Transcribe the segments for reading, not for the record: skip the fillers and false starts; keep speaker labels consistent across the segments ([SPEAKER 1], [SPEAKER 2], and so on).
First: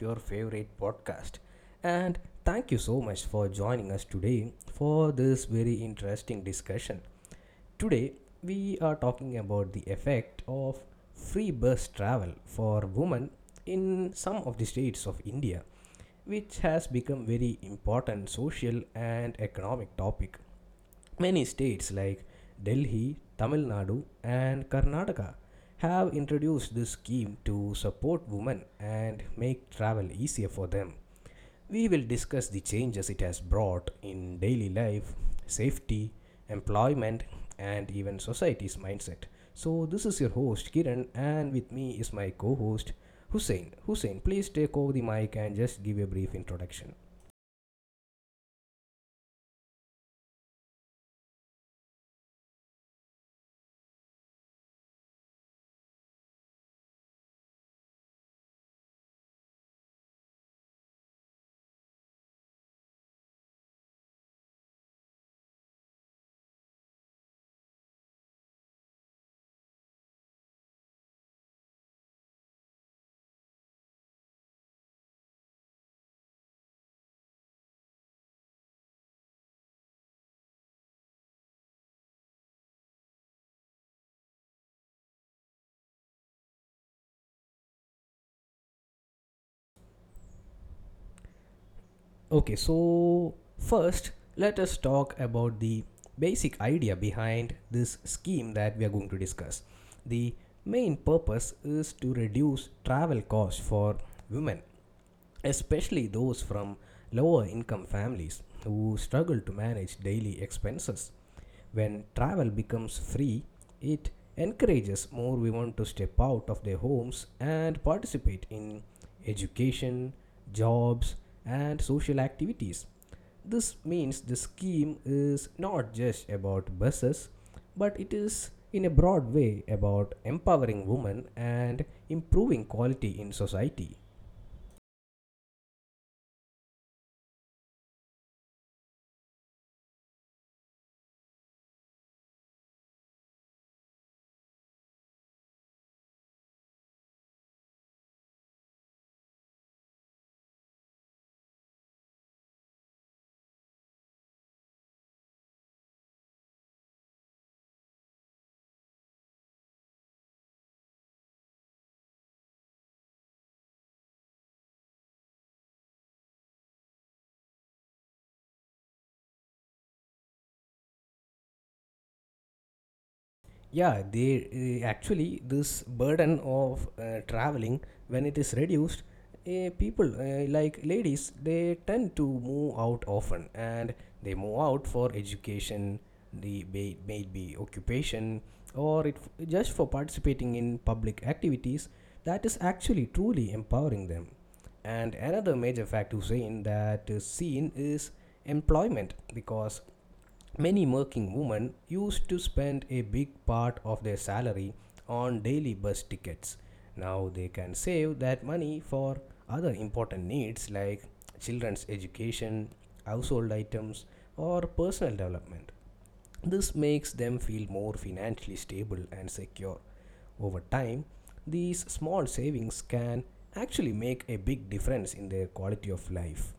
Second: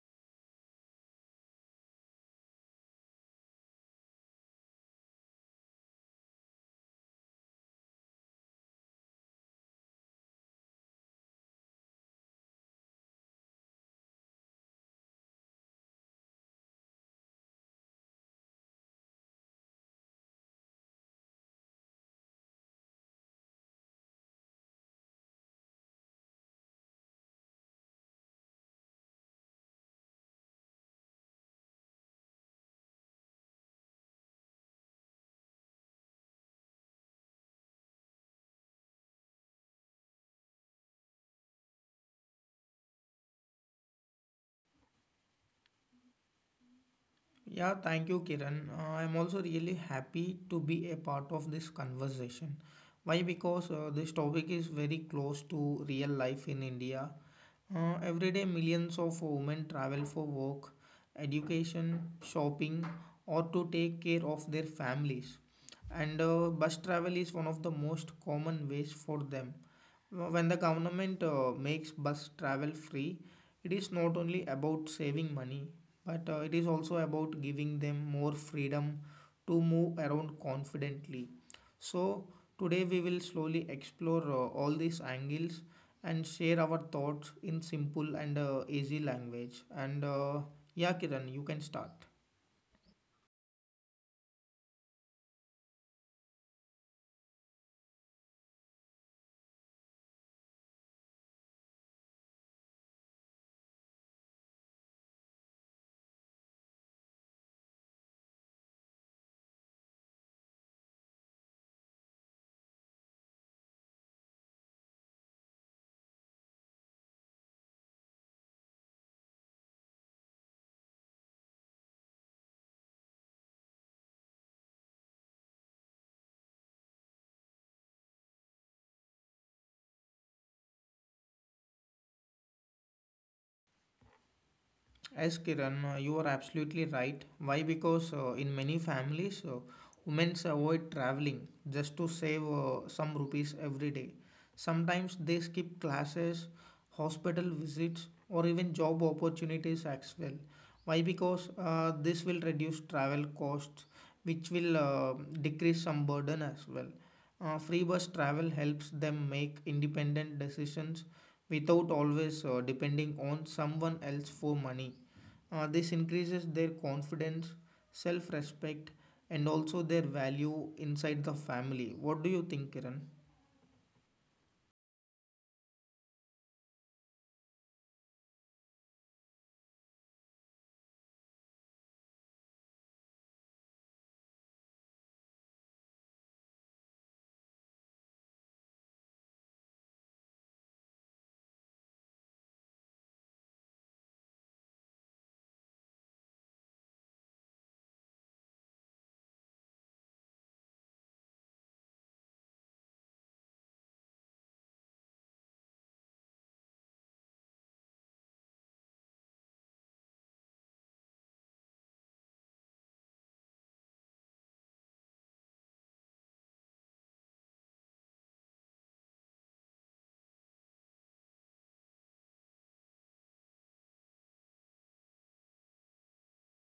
[SPEAKER 1] your favorite podcast. And thank you so much for joining us today for this very interesting discussion. Today, we are talking about the effect of free bus travel for women in some of the states of India, which has become very important social and economic topic. Many states like Delhi, Tamil Nadu, and Karnataka have introduced this scheme to support women and make travel easier for them. We will discuss the changes it has brought in daily life, safety, employment, and even society's mindset. So, this is your host Kiran, and with me is my co host Hussein. Hussein, please take over the mic and just give a brief introduction.
[SPEAKER 2] Yeah, thank you, Kiran. I'm also really happy to be a part of this conversation. Why? Because this topic is very close to real life in India. Every day, millions of women travel for work, education, shopping, or to take care of their families. And bus travel is one of the most common ways for them when the government makes bus travel free, it is not only about saving money, but it is also about giving them more freedom to move around confidently. So today we will slowly explore all these angles and share our thoughts in simple and easy language. And Yeah, Kiran, you can start.
[SPEAKER 1] Okay, so first, let us talk about the basic idea behind this scheme that we are going to discuss. The main purpose is to reduce travel costs for women, especially those from lower income families who struggle to manage daily expenses. When travel becomes free, it encourages more women to step out of their homes and participate in education, jobs, and social activities. This means the scheme is not just about buses, but it is in a broad way about empowering women and improving quality in society.
[SPEAKER 2] Yes, Kiran, you are absolutely right. Why? Because in many families, women avoid traveling just to save some rupees every day. Sometimes they skip classes, hospital visits, or even job opportunities as well. Why? Because this will reduce travel costs, which will decrease some burden as well. Free bus travel helps them make independent decisions without always depending on someone else for money. This increases their confidence, self respect, and also their value inside the family. What do you think, Kiran?
[SPEAKER 1] Yeah, actually, this burden of traveling, when it is reduced, people, like ladies, they tend to move out often, and they move out for education, maybe occupation, or just for participating in public activities that is actually truly empowering them. And another major fact to say in that is scene is employment, because many working women used to spend a big part of their salary on daily bus tickets. Now they can save that money for other important needs like children's education, household items, or personal development. This makes them feel more financially stable and secure. Over time, these small savings can actually make a big difference in their quality of life.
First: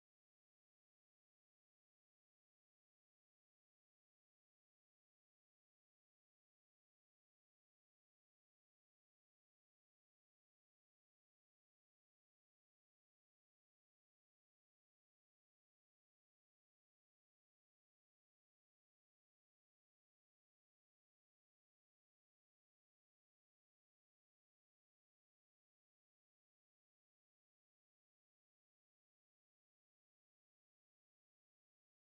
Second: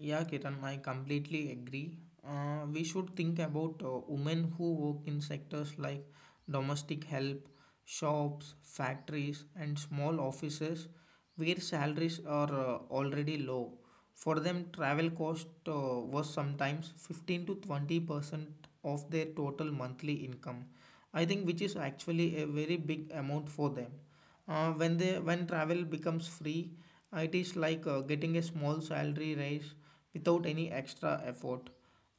[SPEAKER 2] Yeah, Ketan, I completely agree. We should think about women who work in sectors like domestic help, shops, factories, and small offices where salaries are already low. For them, travel cost was sometimes 15 to 20% of their total monthly income. I think which is actually a very big amount for them. When travel becomes free, it is like getting a small salary raise without any extra effort.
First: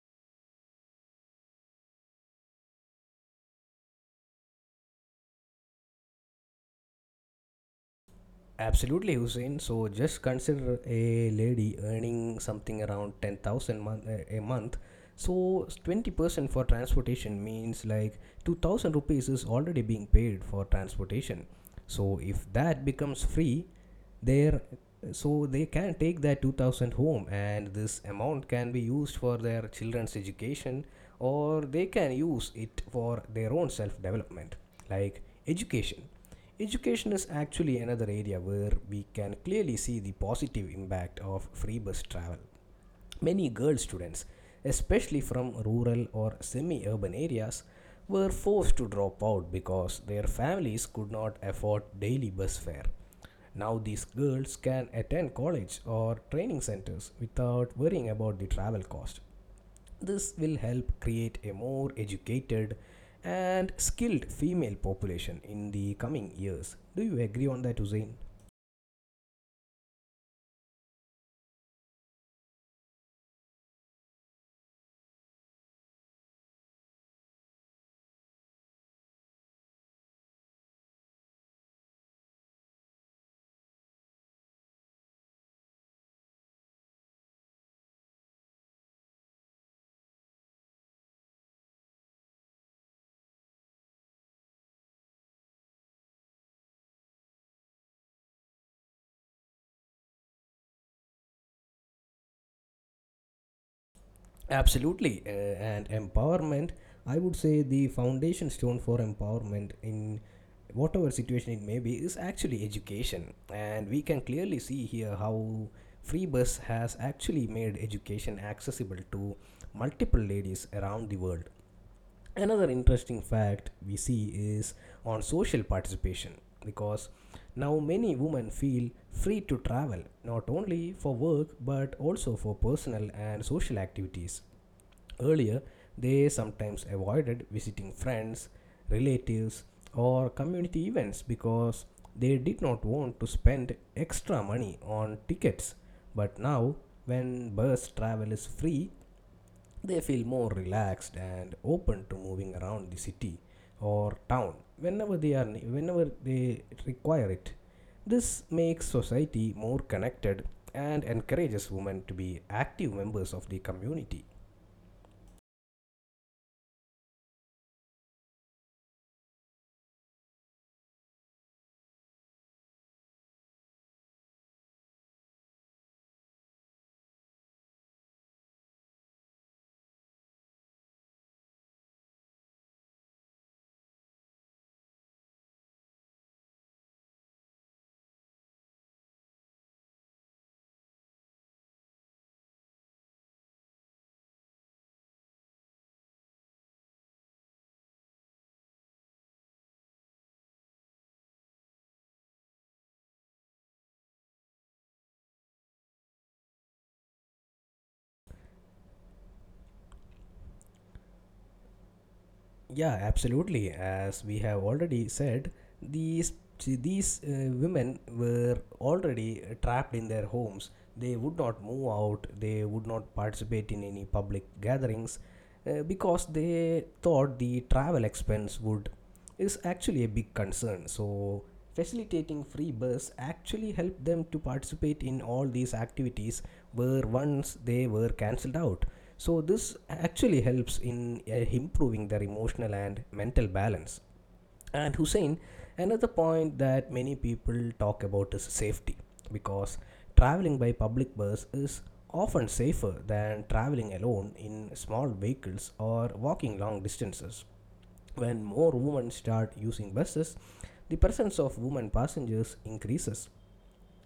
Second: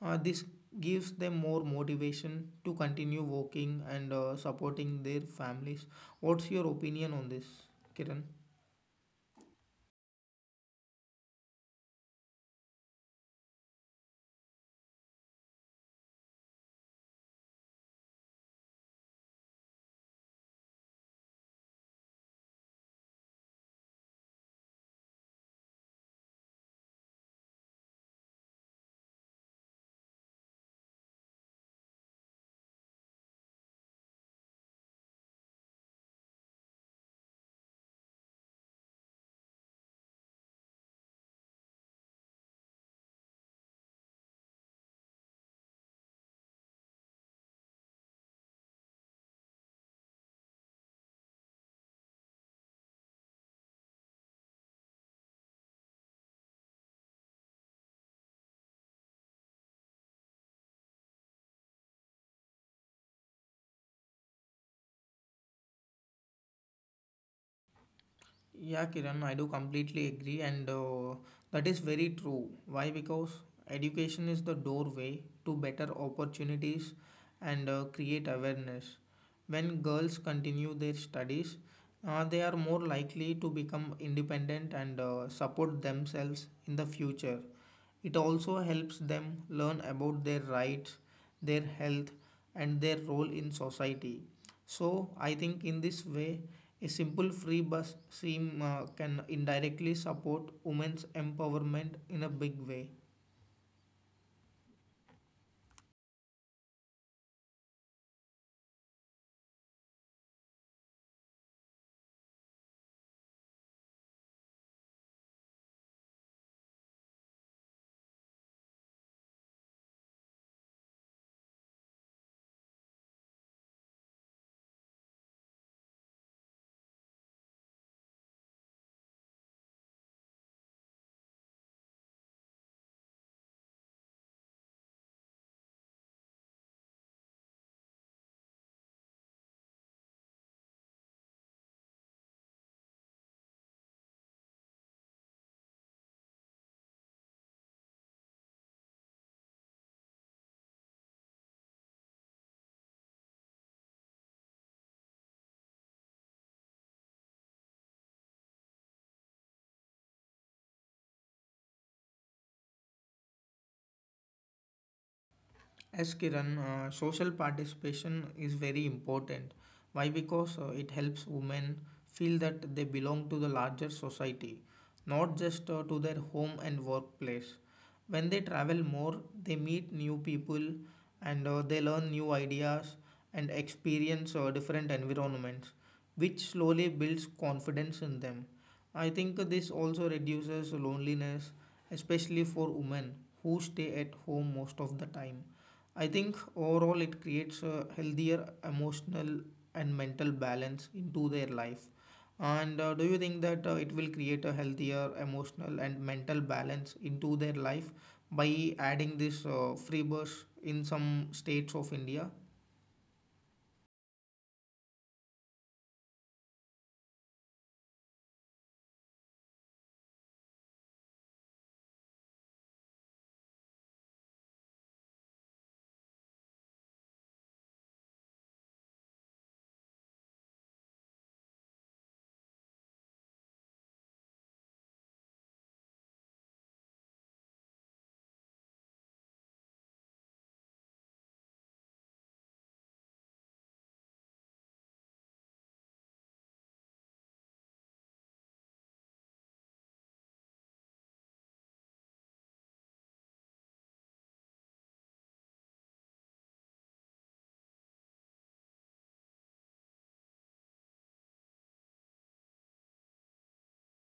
[SPEAKER 2] This gives them more motivation to continue working and supporting their families. What's your opinion on this, Kiran?
[SPEAKER 1] Absolutely, Hussein. So just consider a lady earning something around 10,000 month a month. So 20% for transportation means like 2,000 rupees is already being paid for transportation. So if that becomes free, there so they can take that 2000 home, and this amount can be used for their children's education, or they can use it for their own self development, like education education is actually another area where we can clearly see the positive impact of free bus travel. Many girl students, especially from rural or semi urban areas, were forced to drop out because their families could not afford daily bus fare. Now, these girls can attend college or training centers without worrying about the travel cost. This will help create a more educated and skilled female population in the coming years. Do you agree on that, Hussein?
[SPEAKER 2] Yeah, Kiran, I do completely agree, and that is very true. Why? Because education is the doorway to better opportunities and create awareness. When girls continue their studies, they are more likely to become independent and support themselves in the future. It also helps them learn about their rights, their health, and their role in society. So, I think in this way, a simple free bus scheme can indirectly support women's empowerment in a big way.
[SPEAKER 1] Absolutely, and empowerment. I would say the foundation stone for empowerment in whatever situation it may be is actually education, and we can clearly see here how FreeBus has actually made education accessible to multiple ladies around the world. Another interesting fact we see is on social participation, because now many women feel free to travel not only for work but also for personal and social activities. Earlier, they sometimes avoided visiting friends, relatives, or community events because they did not want to spend extra money on tickets. But now, when bus travel is free, they feel more relaxed and open to moving around the city or town whenever they require it. This makes society more connected and encourages women to be active members of the community.
[SPEAKER 2] As Kiran, social participation is very important. Why? Because it helps women feel that they belong to the larger society, not just to their home and workplace. When they travel more, they meet new people and they learn new ideas and experience different environments, which slowly builds confidence in them. I think this also reduces loneliness, especially for women who stay at home most of the time. I think overall it creates a healthier emotional and mental balance into their life. And do you think that it will create a healthier emotional and mental balance into their life by adding this free bus in some states of India?
[SPEAKER 1] Yeah, absolutely. As we have already said, these these women were already trapped in their homes. They would not move out. They would not participate in any public gatherings because they thought the travel expense would is actually a big concern. So, facilitating free bus actually helped them to participate in all these activities where once they were cancelled out. So, this actually helps in improving their emotional and mental balance. And Hussein, another point that many people talk about is safety, because traveling by public bus is often safer than traveling alone in small vehicles or walking long distances. When more women start using buses, the presence of women passengers increases,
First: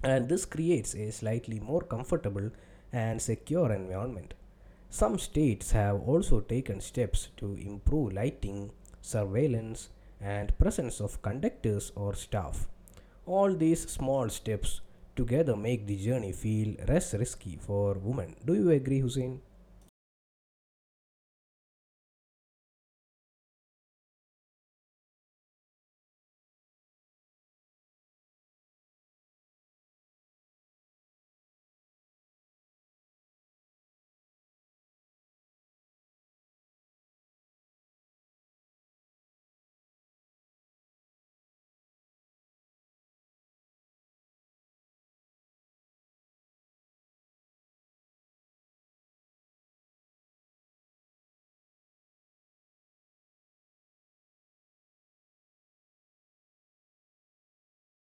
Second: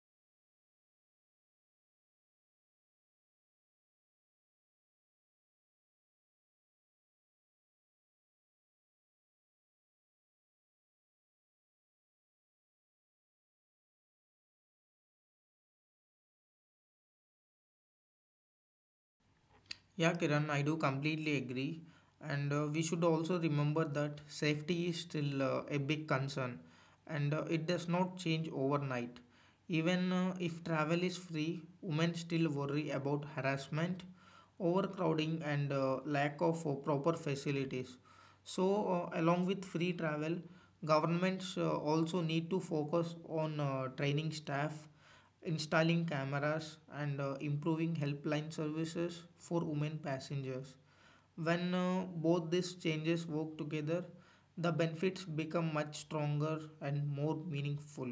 [SPEAKER 1] and this creates a slightly more comfortable and secure environment. Some states have also taken steps to improve lighting, surveillance, and presence of conductors or staff. All these small steps together make the journey feel less risky for women. Do you agree, Hussein?
[SPEAKER 2] Yeah, Kiran, I do completely agree. And we should also remember that safety is still a big concern and it does not change overnight. Even if travel is free, women still worry about harassment, overcrowding, and lack of proper facilities. So, along with free travel, governments also need to focus on training staff, installing cameras, and improving helpline services for women passengers. When both these changes work together, the benefits become much stronger and more meaningful.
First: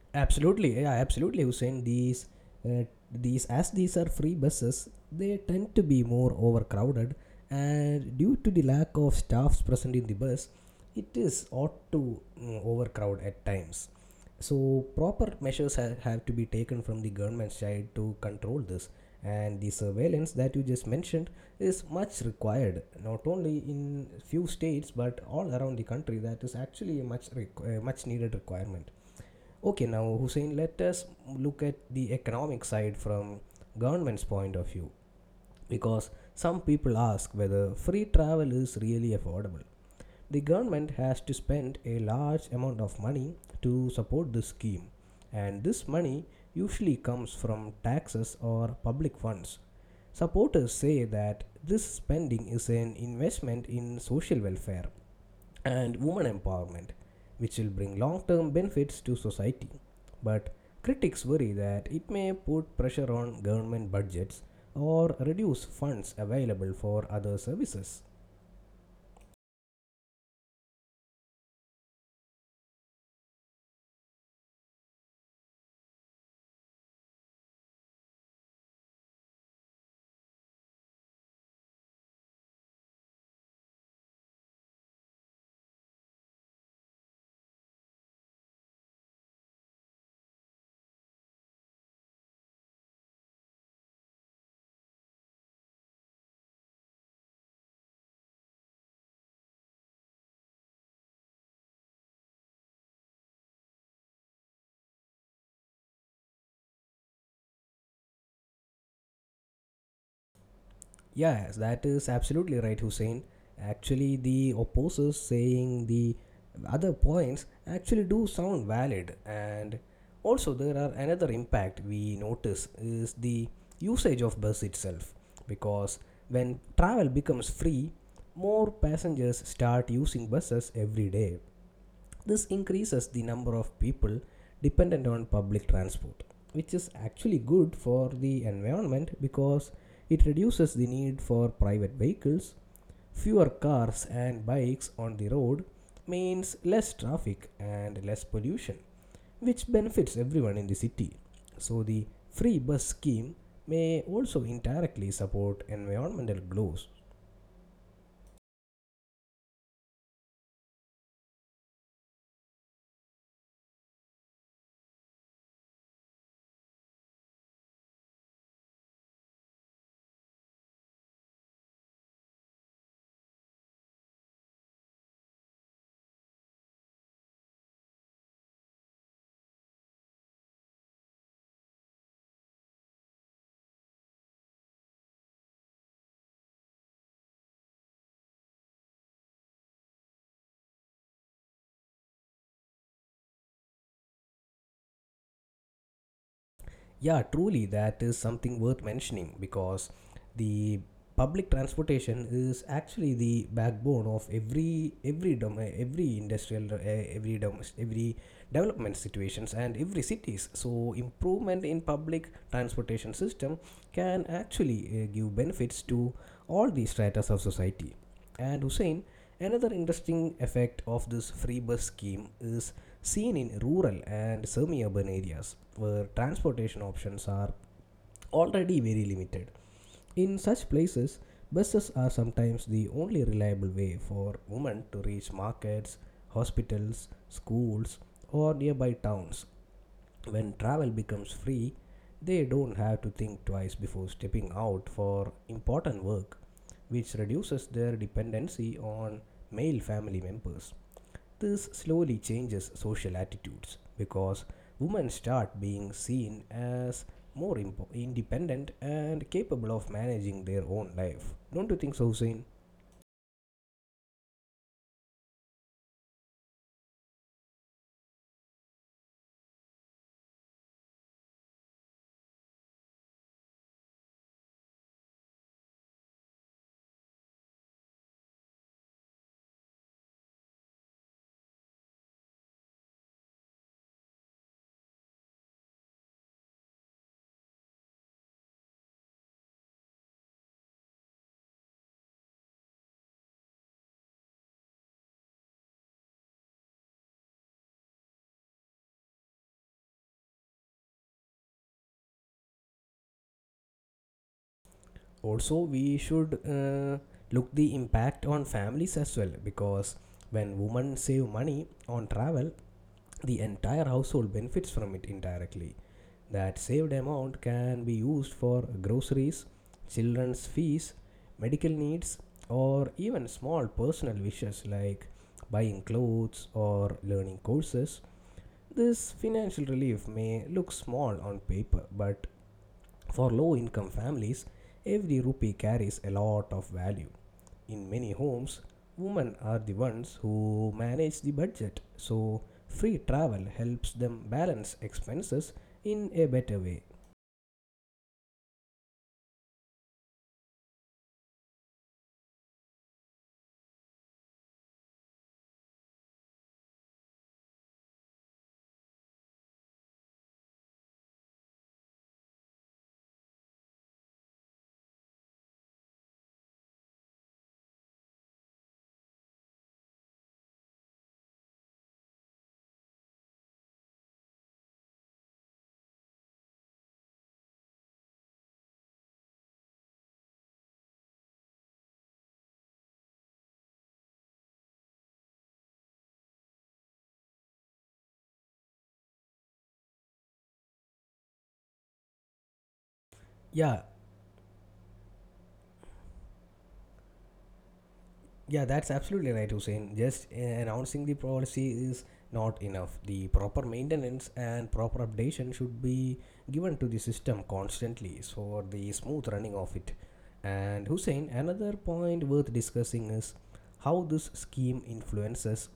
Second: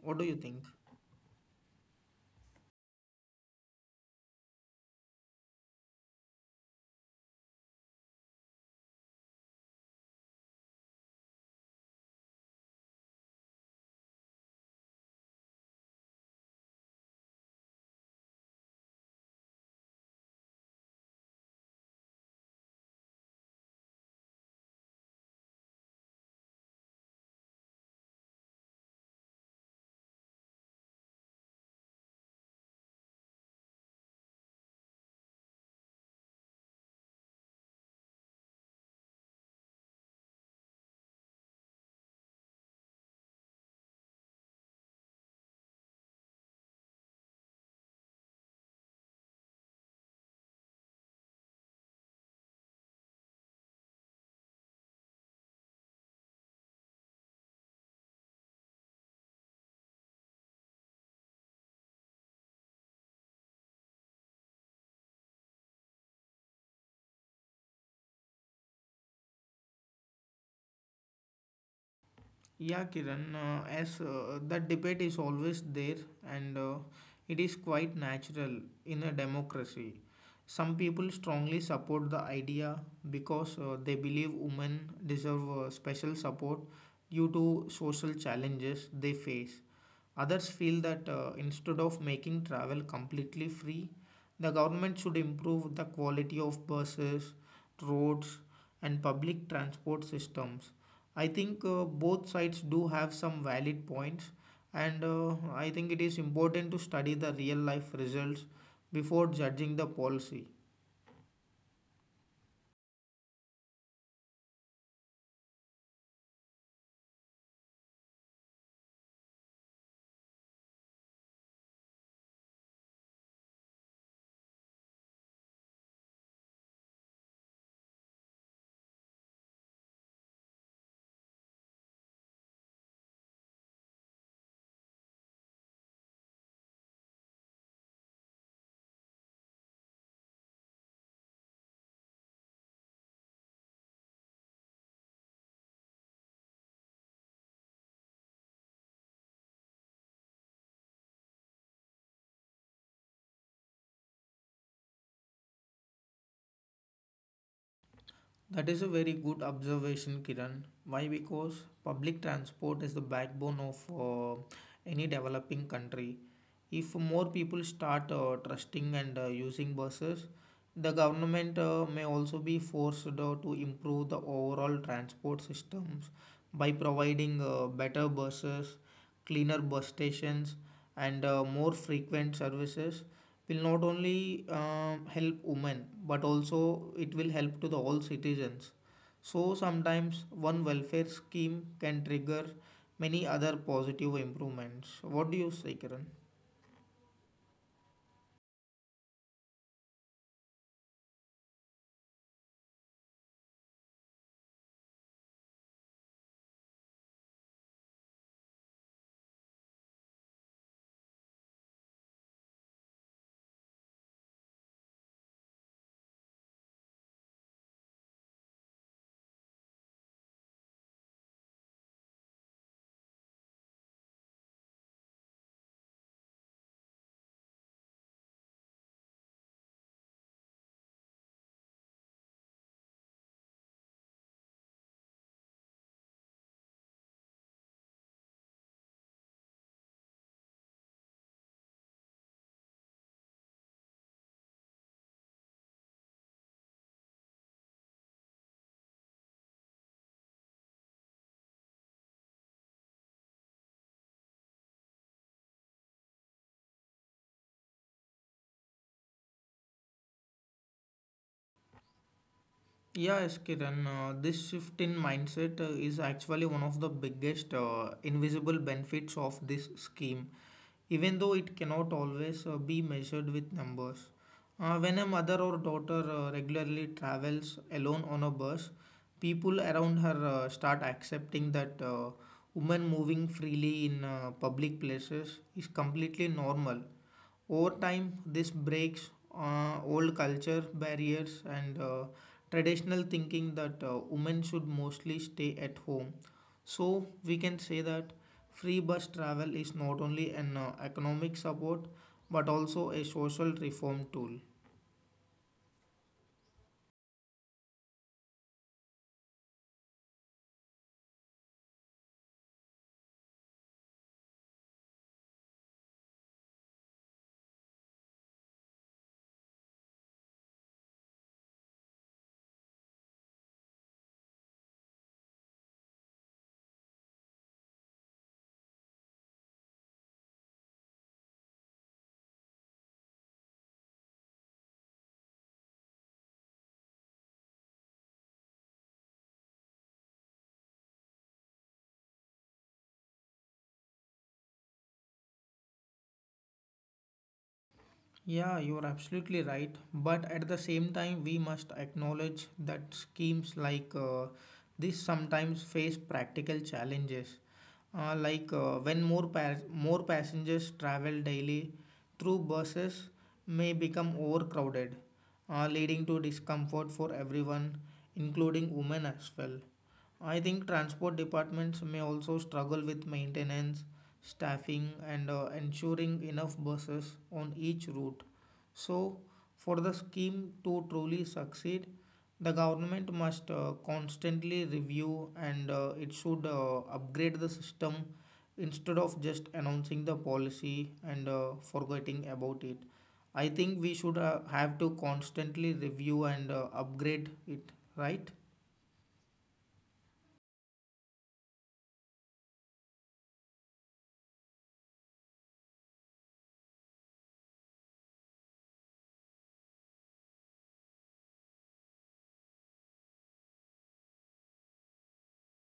[SPEAKER 2] What do you think?
[SPEAKER 1] Absolutely, yeah, absolutely, Hussein. Uh, these as these are free buses, they tend to be more overcrowded, and due to the lack of staffs present in the bus, it is ought to overcrowd at times. So proper measures have to be taken from the government side to control this, and the surveillance that you just mentioned is much required, not only in few states but all around the country. That is actually a much needed requirement. Okay, now Hussein, let us look at the economic side from government's point of view, because some people ask whether free travel is really affordable. The government has to spend a large amount of money to support this scheme, and this money usually comes from taxes or public funds. Supporters say that this spending is an investment in social welfare and women empowerment, which will bring long term benefits to society. But critics worry that it may put pressure on government budgets or reduce funds available for other services.
[SPEAKER 2] Yeah, Kiran, as that debate is always there and it is quite natural in a democracy. Some people strongly support the idea because they believe women deserve special support due to social challenges they face. Others feel that instead of making travel completely free, the government should improve the quality of buses, roads, and public transport systems. I think both sides do have some valid points, and I think it is important to study the real life results before judging the policy.
[SPEAKER 1] Yes, that is absolutely right, Hussein. Actually, the opposers saying the other points actually do sound valid, and also there are another impact we notice is the usage of bus itself, because when travel becomes free, more passengers start using buses every day. This increases the number of people dependent on public transport, which is actually good for the environment because it reduces the need for private vehicles. Fewer cars and bikes on the road means less traffic and less pollution, which benefits everyone in the city. So, the free bus scheme may also indirectly support environmental goals.
[SPEAKER 2] That is a very good observation, Kiran. Why? Because public transport is the backbone of any developing country. If more people start trusting and using buses, the government may also be forced to improve the overall transport systems by providing better buses, cleaner bus stations, and more frequent services. Will not only help women, but also it will help to the all citizens. So sometimes one welfare scheme can trigger many other positive improvements. What do you say, Kiran?
[SPEAKER 1] Yeah, truly, that is something worth mentioning because the public transportation is actually the backbone of every development situations and every cities, so improvement in public transportation system can actually give benefits to all the stratas of society. And Hussein, another interesting effect of this free bus scheme is seen in rural and semi urban areas where transportation options are already very limited. In such places, buses are sometimes the only reliable way for women to reach markets, hospitals, schools, or nearby towns. When travel becomes free, they don't have to think twice before stepping out for important work, which reduces their dependency on male family members. This slowly changes social attitudes because women start being seen as independent and capable of managing their own life. Don't you think so, Hussein?
[SPEAKER 2] Yes, Kiran, this shift in mindset is actually one of the biggest invisible benefits of this scheme, even though it cannot always be measured with numbers. When a mother or daughter regularly travels alone on a bus, people around her start accepting that women moving freely in public places is completely normal. Over time, this breaks old culture barriers and traditional thinking that women should mostly stay at home. So, we can say that free bus travel is not only an economic support but also a social reform tool.
[SPEAKER 1] Also, we should look the impact on families as well, because when women save money on travel, the entire household benefits from it indirectly. That saved amount can be used for groceries, children's fees, medical needs, or even small personal wishes like buying clothes or learning courses. This financial relief may look small on paper, but for low income families, every rupee carries a lot of value. In many homes, women are the ones who manage the budget, so free travel helps them balance expenses in a better way.
[SPEAKER 2] Yeah, you're absolutely right. But at the same time, we must acknowledge that schemes like this sometimes face practical challenges. When more passengers travel daily through buses may become overcrowded, leading to discomfort for everyone, including women as well. I think transport departments may also struggle with maintenance, staffing, and ensuring enough buses on each route. So, for the scheme to truly succeed, the government must constantly review and it should upgrade the system instead of just announcing the policy and forgetting about it. I think
[SPEAKER 1] Yeah,
[SPEAKER 2] we should have to constantly review and upgrade it, right?
[SPEAKER 1] yeah, that's absolutely right, Hussein. Just announcing the policy is not enough. The proper maintenance and proper updation should be given to the system constantly for the smooth running of it. And Hussein, another point worth discussing is how this scheme influences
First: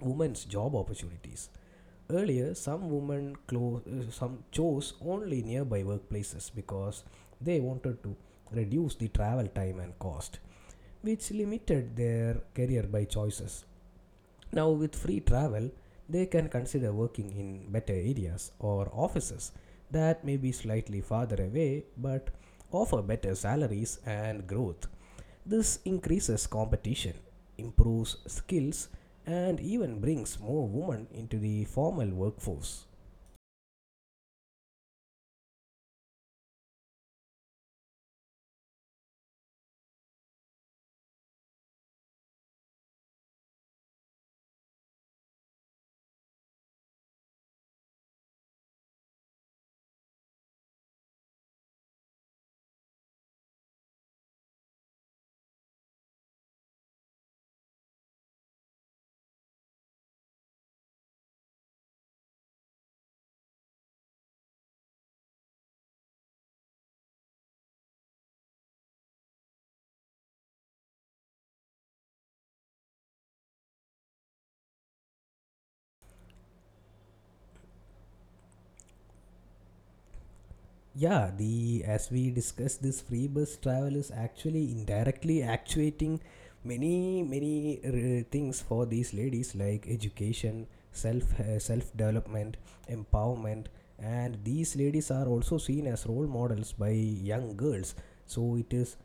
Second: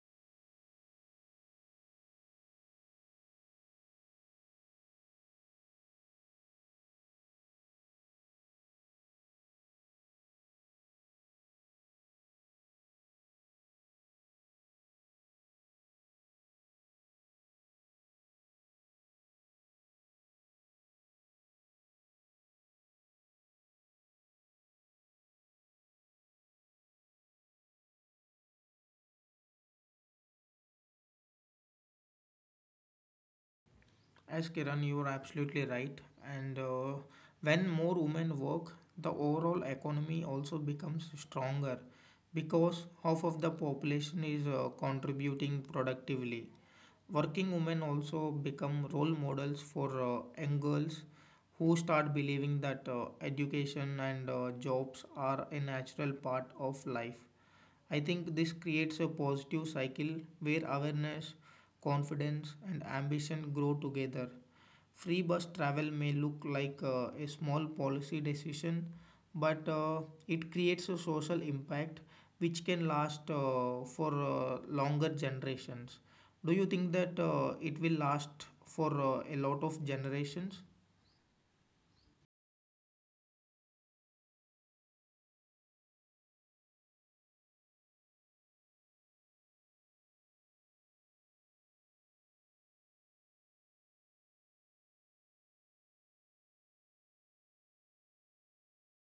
[SPEAKER 1] women's job opportunities. Earlier, some chose only nearby workplaces because they wanted to reduce the travel time and cost, which limited their career by choices. Now, with free travel, they can consider working in better areas or offices that may be slightly farther away but offer better salaries and growth. This increases competition, improves skills, and even brings more women into the formal workforce.
[SPEAKER 2] As Kiran, you are absolutely right. And when more women work, the overall economy also becomes stronger because half of the population is contributing productively. Working women also become role models for young girls who start believing that education and jobs are a natural part of life. I think this creates a positive cycle where awareness, confidence, and ambition grow together. Free bus travel may look like a small policy decision, but it creates a social impact which can last for longer generations. Do you think that it will last for a lot of generations?
[SPEAKER 1] Yeah, the as we discussed, this free bus travel is actually indirectly actuating many things for these ladies like education, self development, empowerment, and these ladies are also seen as role models by young girls. So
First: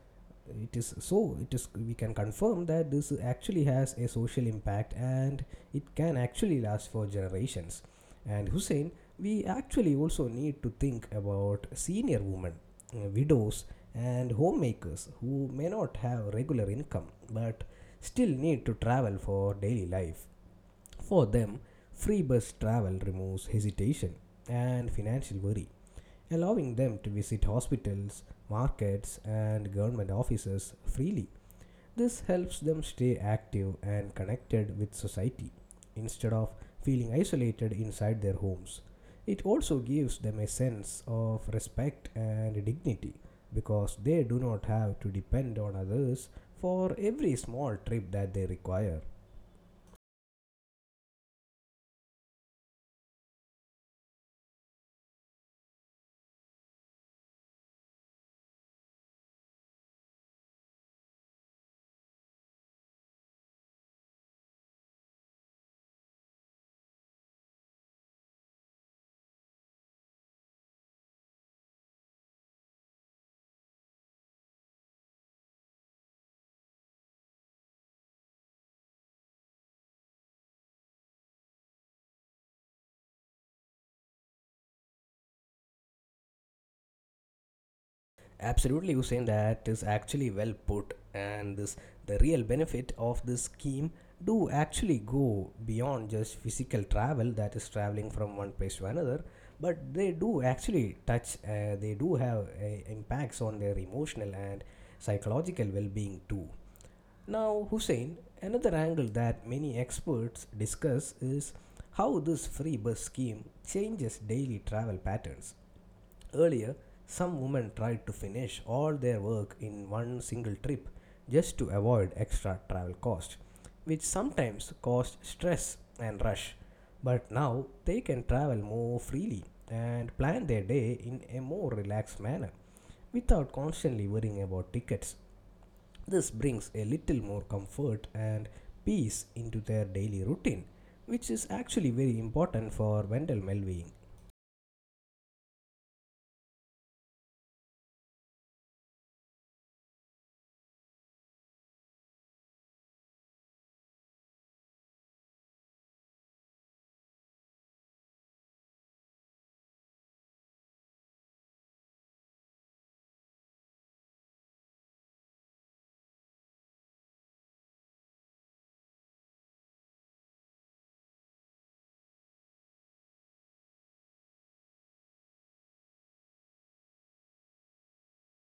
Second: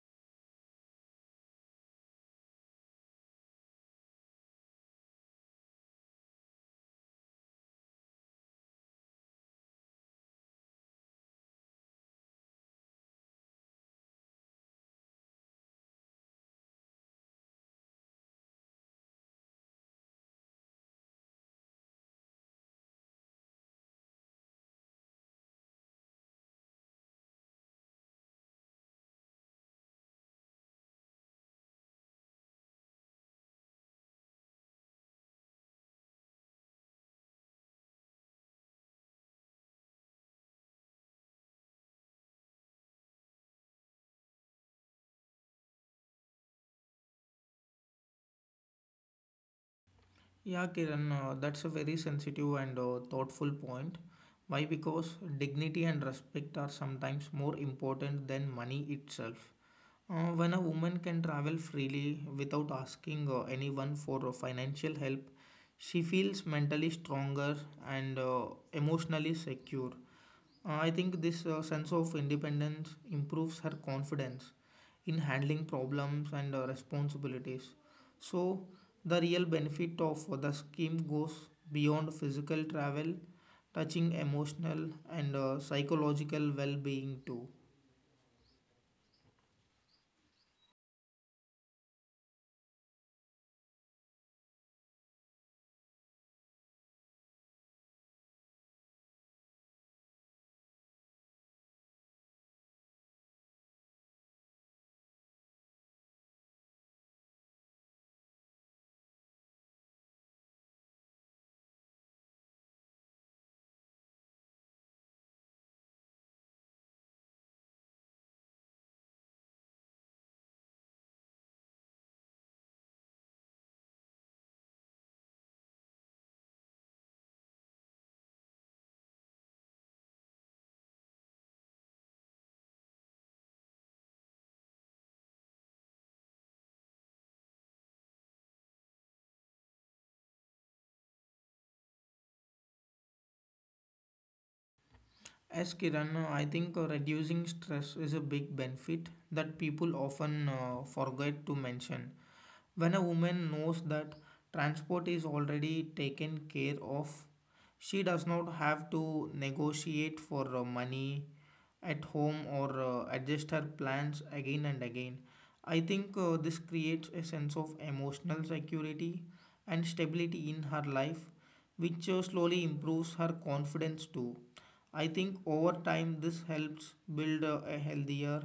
[SPEAKER 1] it is so it is we can confirm that this actually has a social impact, and it can actually last for generations. And Hussein, we actually also need to think about senior women, widows, and homemakers who may not have regular income but still need to travel for daily life. For them, free bus travel removes hesitation and financial worry, allowing them to visit hospitals, markets, and government offices freely. This helps them stay active and connected with society instead of feeling isolated inside their homes. It also gives them a sense of respect and dignity because they do not have to depend on others for every small trip that they require.
[SPEAKER 2] Yeah, Kiran, that's a very sensitive and thoughtful point. Why? Because dignity and respect are sometimes more important than money itself. When a woman can travel freely without asking anyone for financial help, she feels mentally stronger and emotionally secure. I think this sense of independence improves her confidence in handling problems and responsibilities. So, the real benefit of the scheme goes beyond physical travel, touching emotional and psychological well being too.
[SPEAKER 1] Absolutely, Hussein, that is actually well put. And this, the real benefit of this scheme do actually go beyond just physical travel, that is traveling from one place to another, but they do actually touch, they do have impacts on their emotional and psychological well-being too. Now, Hussein, another angle that many experts discuss is how this free bus scheme changes daily travel patterns. Earlier, some women tried to finish all their work in one single trip just to avoid extra travel costs, which sometimes caused stress and rush. But now they can travel more freely and plan their day in a more relaxed manner without constantly worrying about tickets. This brings a little more comfort and peace into their daily routine, which is actually very important for mental well being.
[SPEAKER 2] As Kiran, I think reducing stress is a big benefit that people often forget to mention. When a woman knows that transport is already taken care of, she does not have to negotiate for money at home or adjust her plans again and again. I think this creates a sense of emotional security and stability in her life, which slowly improves her confidence too. I think over time this helps build a healthier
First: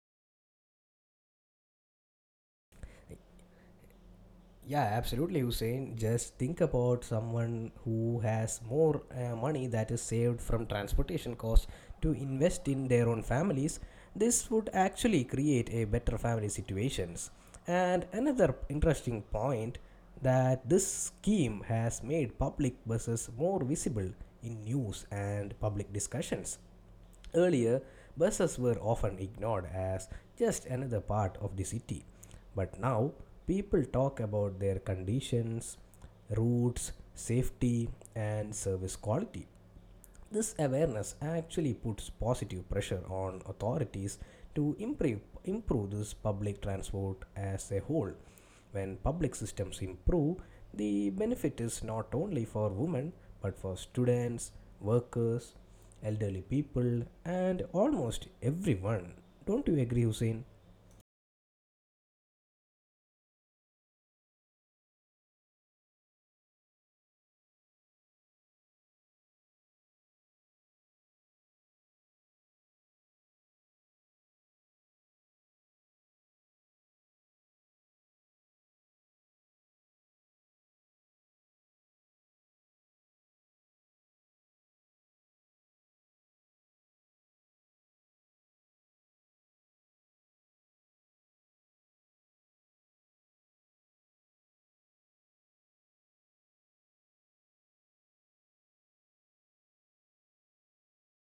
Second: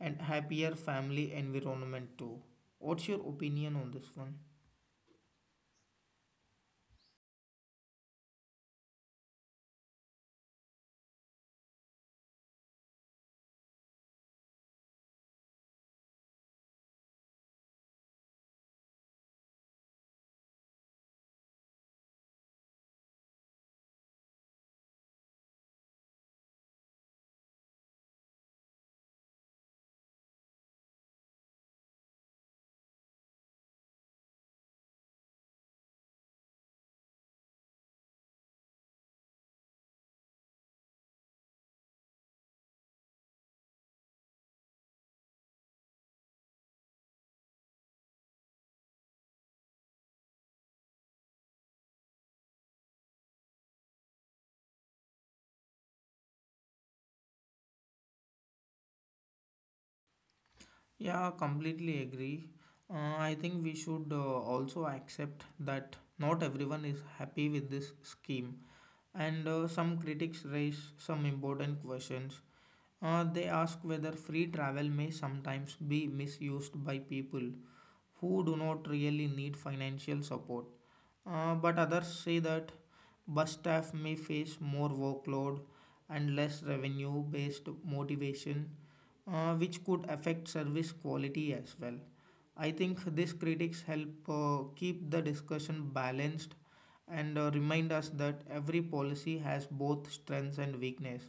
[SPEAKER 2] and happier family environment too. What's your opinion on this one?
[SPEAKER 1] Yeah, absolutely, Hussein. Just think about someone who has more money that is saved from transportation costs to invest in their own families. This would actually create a better family situations. And another interesting point that this scheme has made public buses more visible in news and public discussions. Earlier, buses were often ignored as just another part of the city, but now people talk about their conditions, routes, safety, and service quality. This awareness actually puts positive pressure on authorities to improve, improve this public transport as a whole. When public systems improve, the benefit is not only for women but for students, workers, elderly people, and almost everyone. Don't you agree, Hussein?
[SPEAKER 2] Yeah, completely agree. I think we should also accept that not everyone is happy with this scheme, and some critics raise some important questions. They ask whether free travel may sometimes be misused by people who do not really need financial support. But others say that bus staff may face more workload and less revenue based motivation, which could affect service quality as well. I think these critics help keep the discussion balanced and remind us that every policy has both strengths and weakness.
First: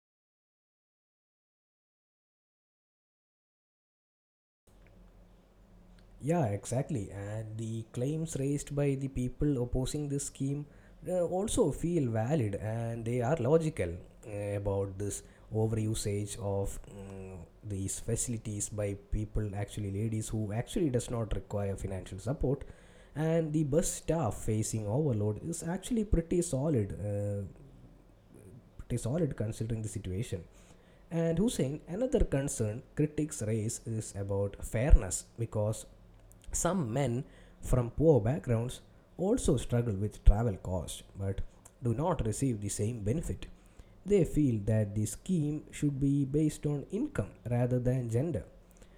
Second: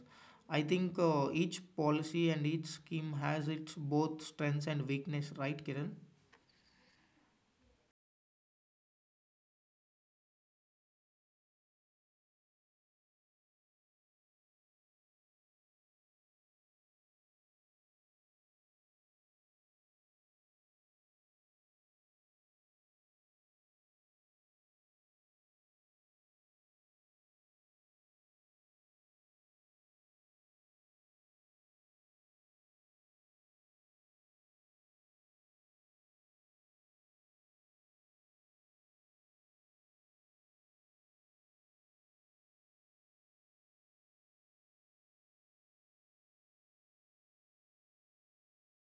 [SPEAKER 2] I think each policy and each scheme has its both strengths and weakness, right, Kiran?
[SPEAKER 1] Yeah, exactly. And the claims raised by the people opposing this scheme also feel valid and they are logical about this overusage of these facilities by people, actually ladies who actually does not require financial support. And the bus staff facing overload is actually pretty solid considering the situation. And Hussein, another concern critics raise is about fairness because some men from poor backgrounds also struggle with travel costs but do not receive the same benefit. They feel that the scheme should be based on income rather than gender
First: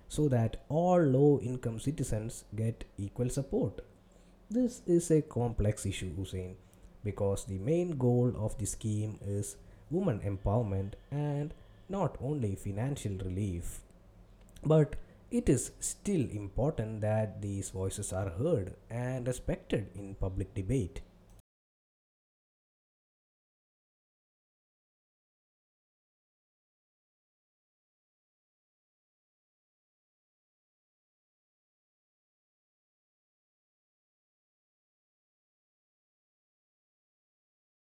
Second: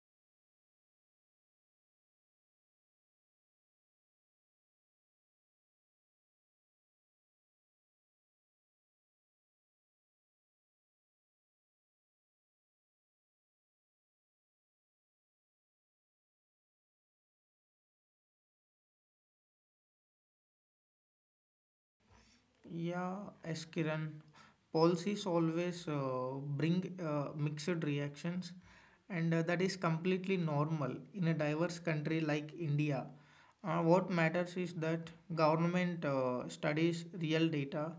[SPEAKER 1] so that all low income citizens get equal support. This is a complex issue, Hussein, because the main goal of the scheme is women empowerment and not only financial relief. But it is still important that these voices are heard and respected in public debate.
[SPEAKER 2] Yeah, as Kiran, policies always bring mixed reactions, and that is completely normal in a diverse country like India. What matters is that government studies real data,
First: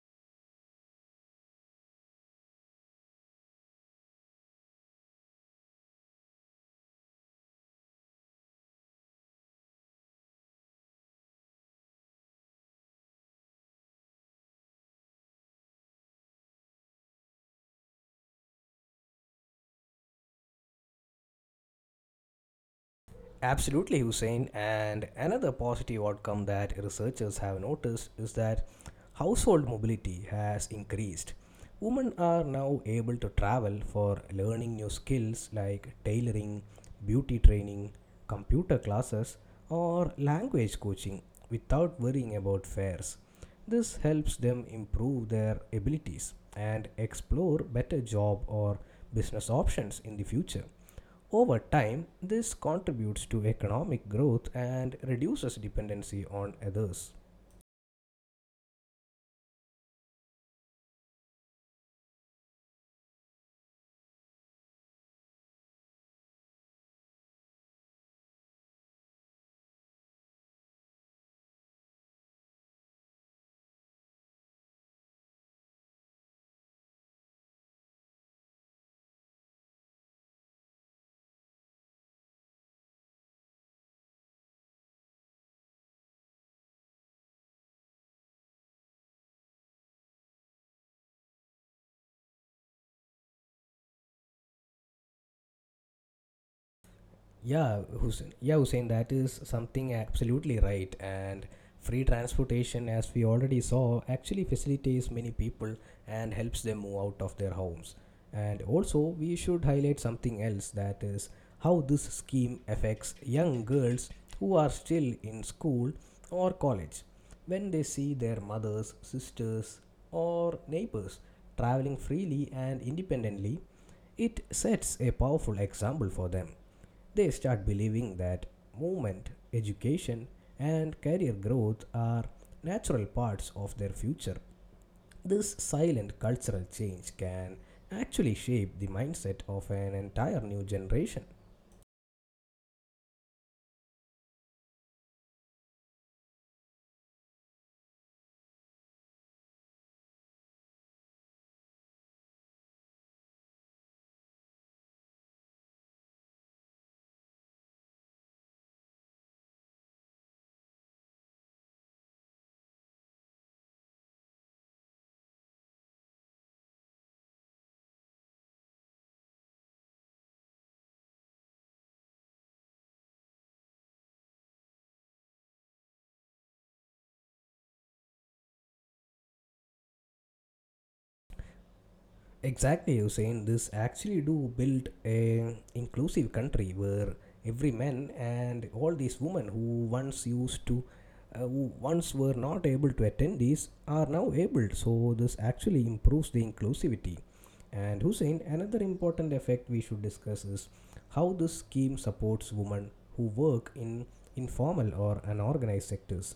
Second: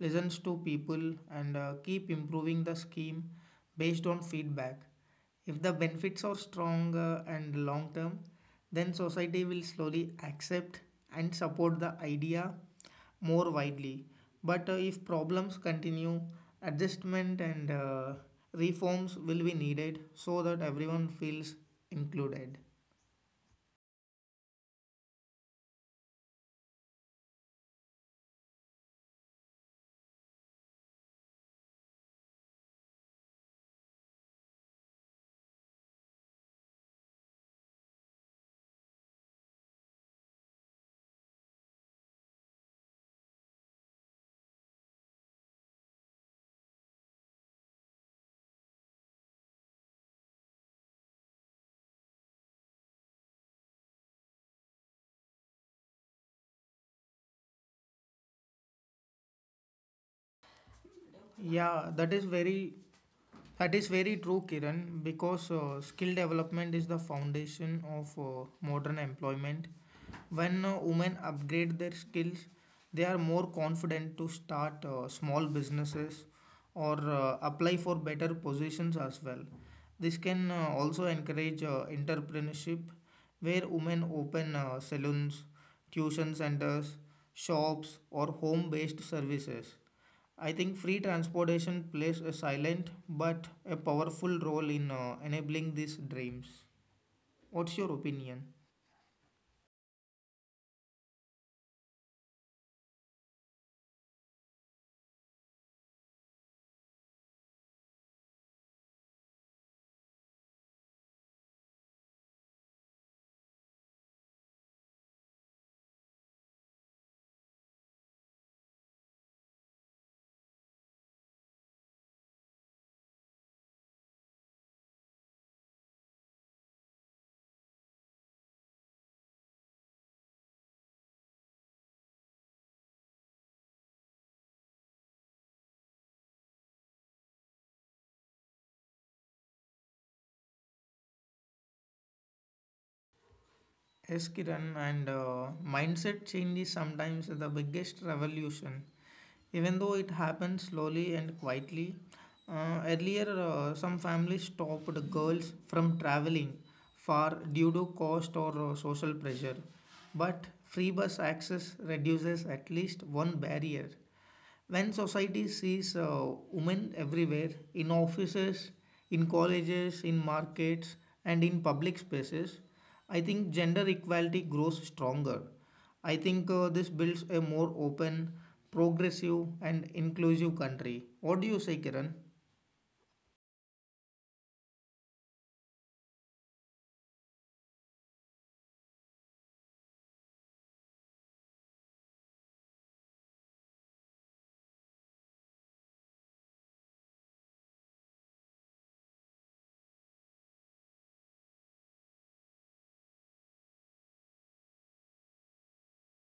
[SPEAKER 2] listens to people, and keep improving the scheme based on feedback. If the benefits are strong and long term, then society will slowly accept and support the idea more widely. But if problems continue, adjustment and reforms will be needed so that everyone feels included.
[SPEAKER 1] Absolutely, Hussein. And another positive outcome that researchers have noticed is that household mobility has increased. Women are now able to travel for learning new skills like tailoring, beauty training, computer classes, or language coaching without worrying about fares. This helps them improve their abilities and explore better job or business options in the future. Over time, this contributes to economic growth and reduces dependency on others.
[SPEAKER 2] Yeah, that is very That is very true, Kiran, because skill development is the foundation of modern employment. When women upgrade their skills, they are more confident to start small businesses or apply for better positions as well. This can also encourage entrepreneurship, where women open salons, tuition centers, shops, or home based services. I think free transportation plays a silent but a powerful role in enabling these dreams. What's your opinion?
[SPEAKER 1] Yeah, Hussein, that is something absolutely right. And free transportation, as we already saw, actually facilitates many people and helps them move out of their homes. And also, we should highlight something else, that is how this scheme affects young girls who are still in school or college. When they see their mothers, sisters, or neighbors traveling freely and independently, it sets a powerful example for them. They start believing that movement, education, and career growth are natural parts of their future. This silent cultural change can actually shape the mindset of an entire new generation.
[SPEAKER 2] Yes, Kiran, and mindset change is sometimes the biggest revolution. Even though it happens slowly and quietly, earlier some families stopped girls from traveling far due to cost or social pressure. But free bus access reduces at least one barrier. When society sees women everywhere, in offices, in colleges, in markets, and in public spaces, I think gender equality grows stronger. I think this builds a more open, progressive, and inclusive country. What do you say, Kiran?
[SPEAKER 1] Exactly, Hussein. This actually do build a inclusive country where every man and all these women who once used to, who once were not able to attend these, are now able. So this actually improves the inclusivity. And Hussein, another important effect we should discuss is how this scheme supports women who work in informal or unorganized sectors.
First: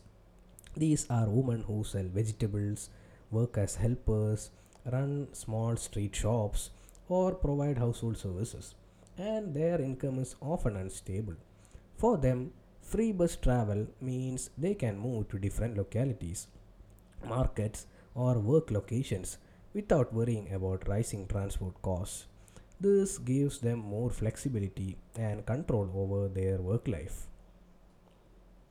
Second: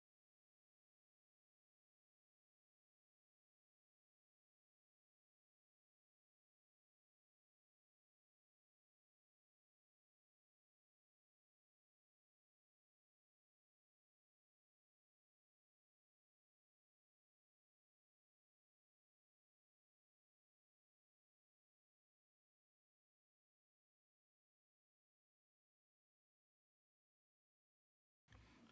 [SPEAKER 1] These are women who sell vegetables, work as helpers, run small street shops, or provide household services, and their income is often unstable. For them, free bus travel means they can move to different localities, markets, or work locations without worrying about rising transport costs. This gives them more flexibility and control over their work life.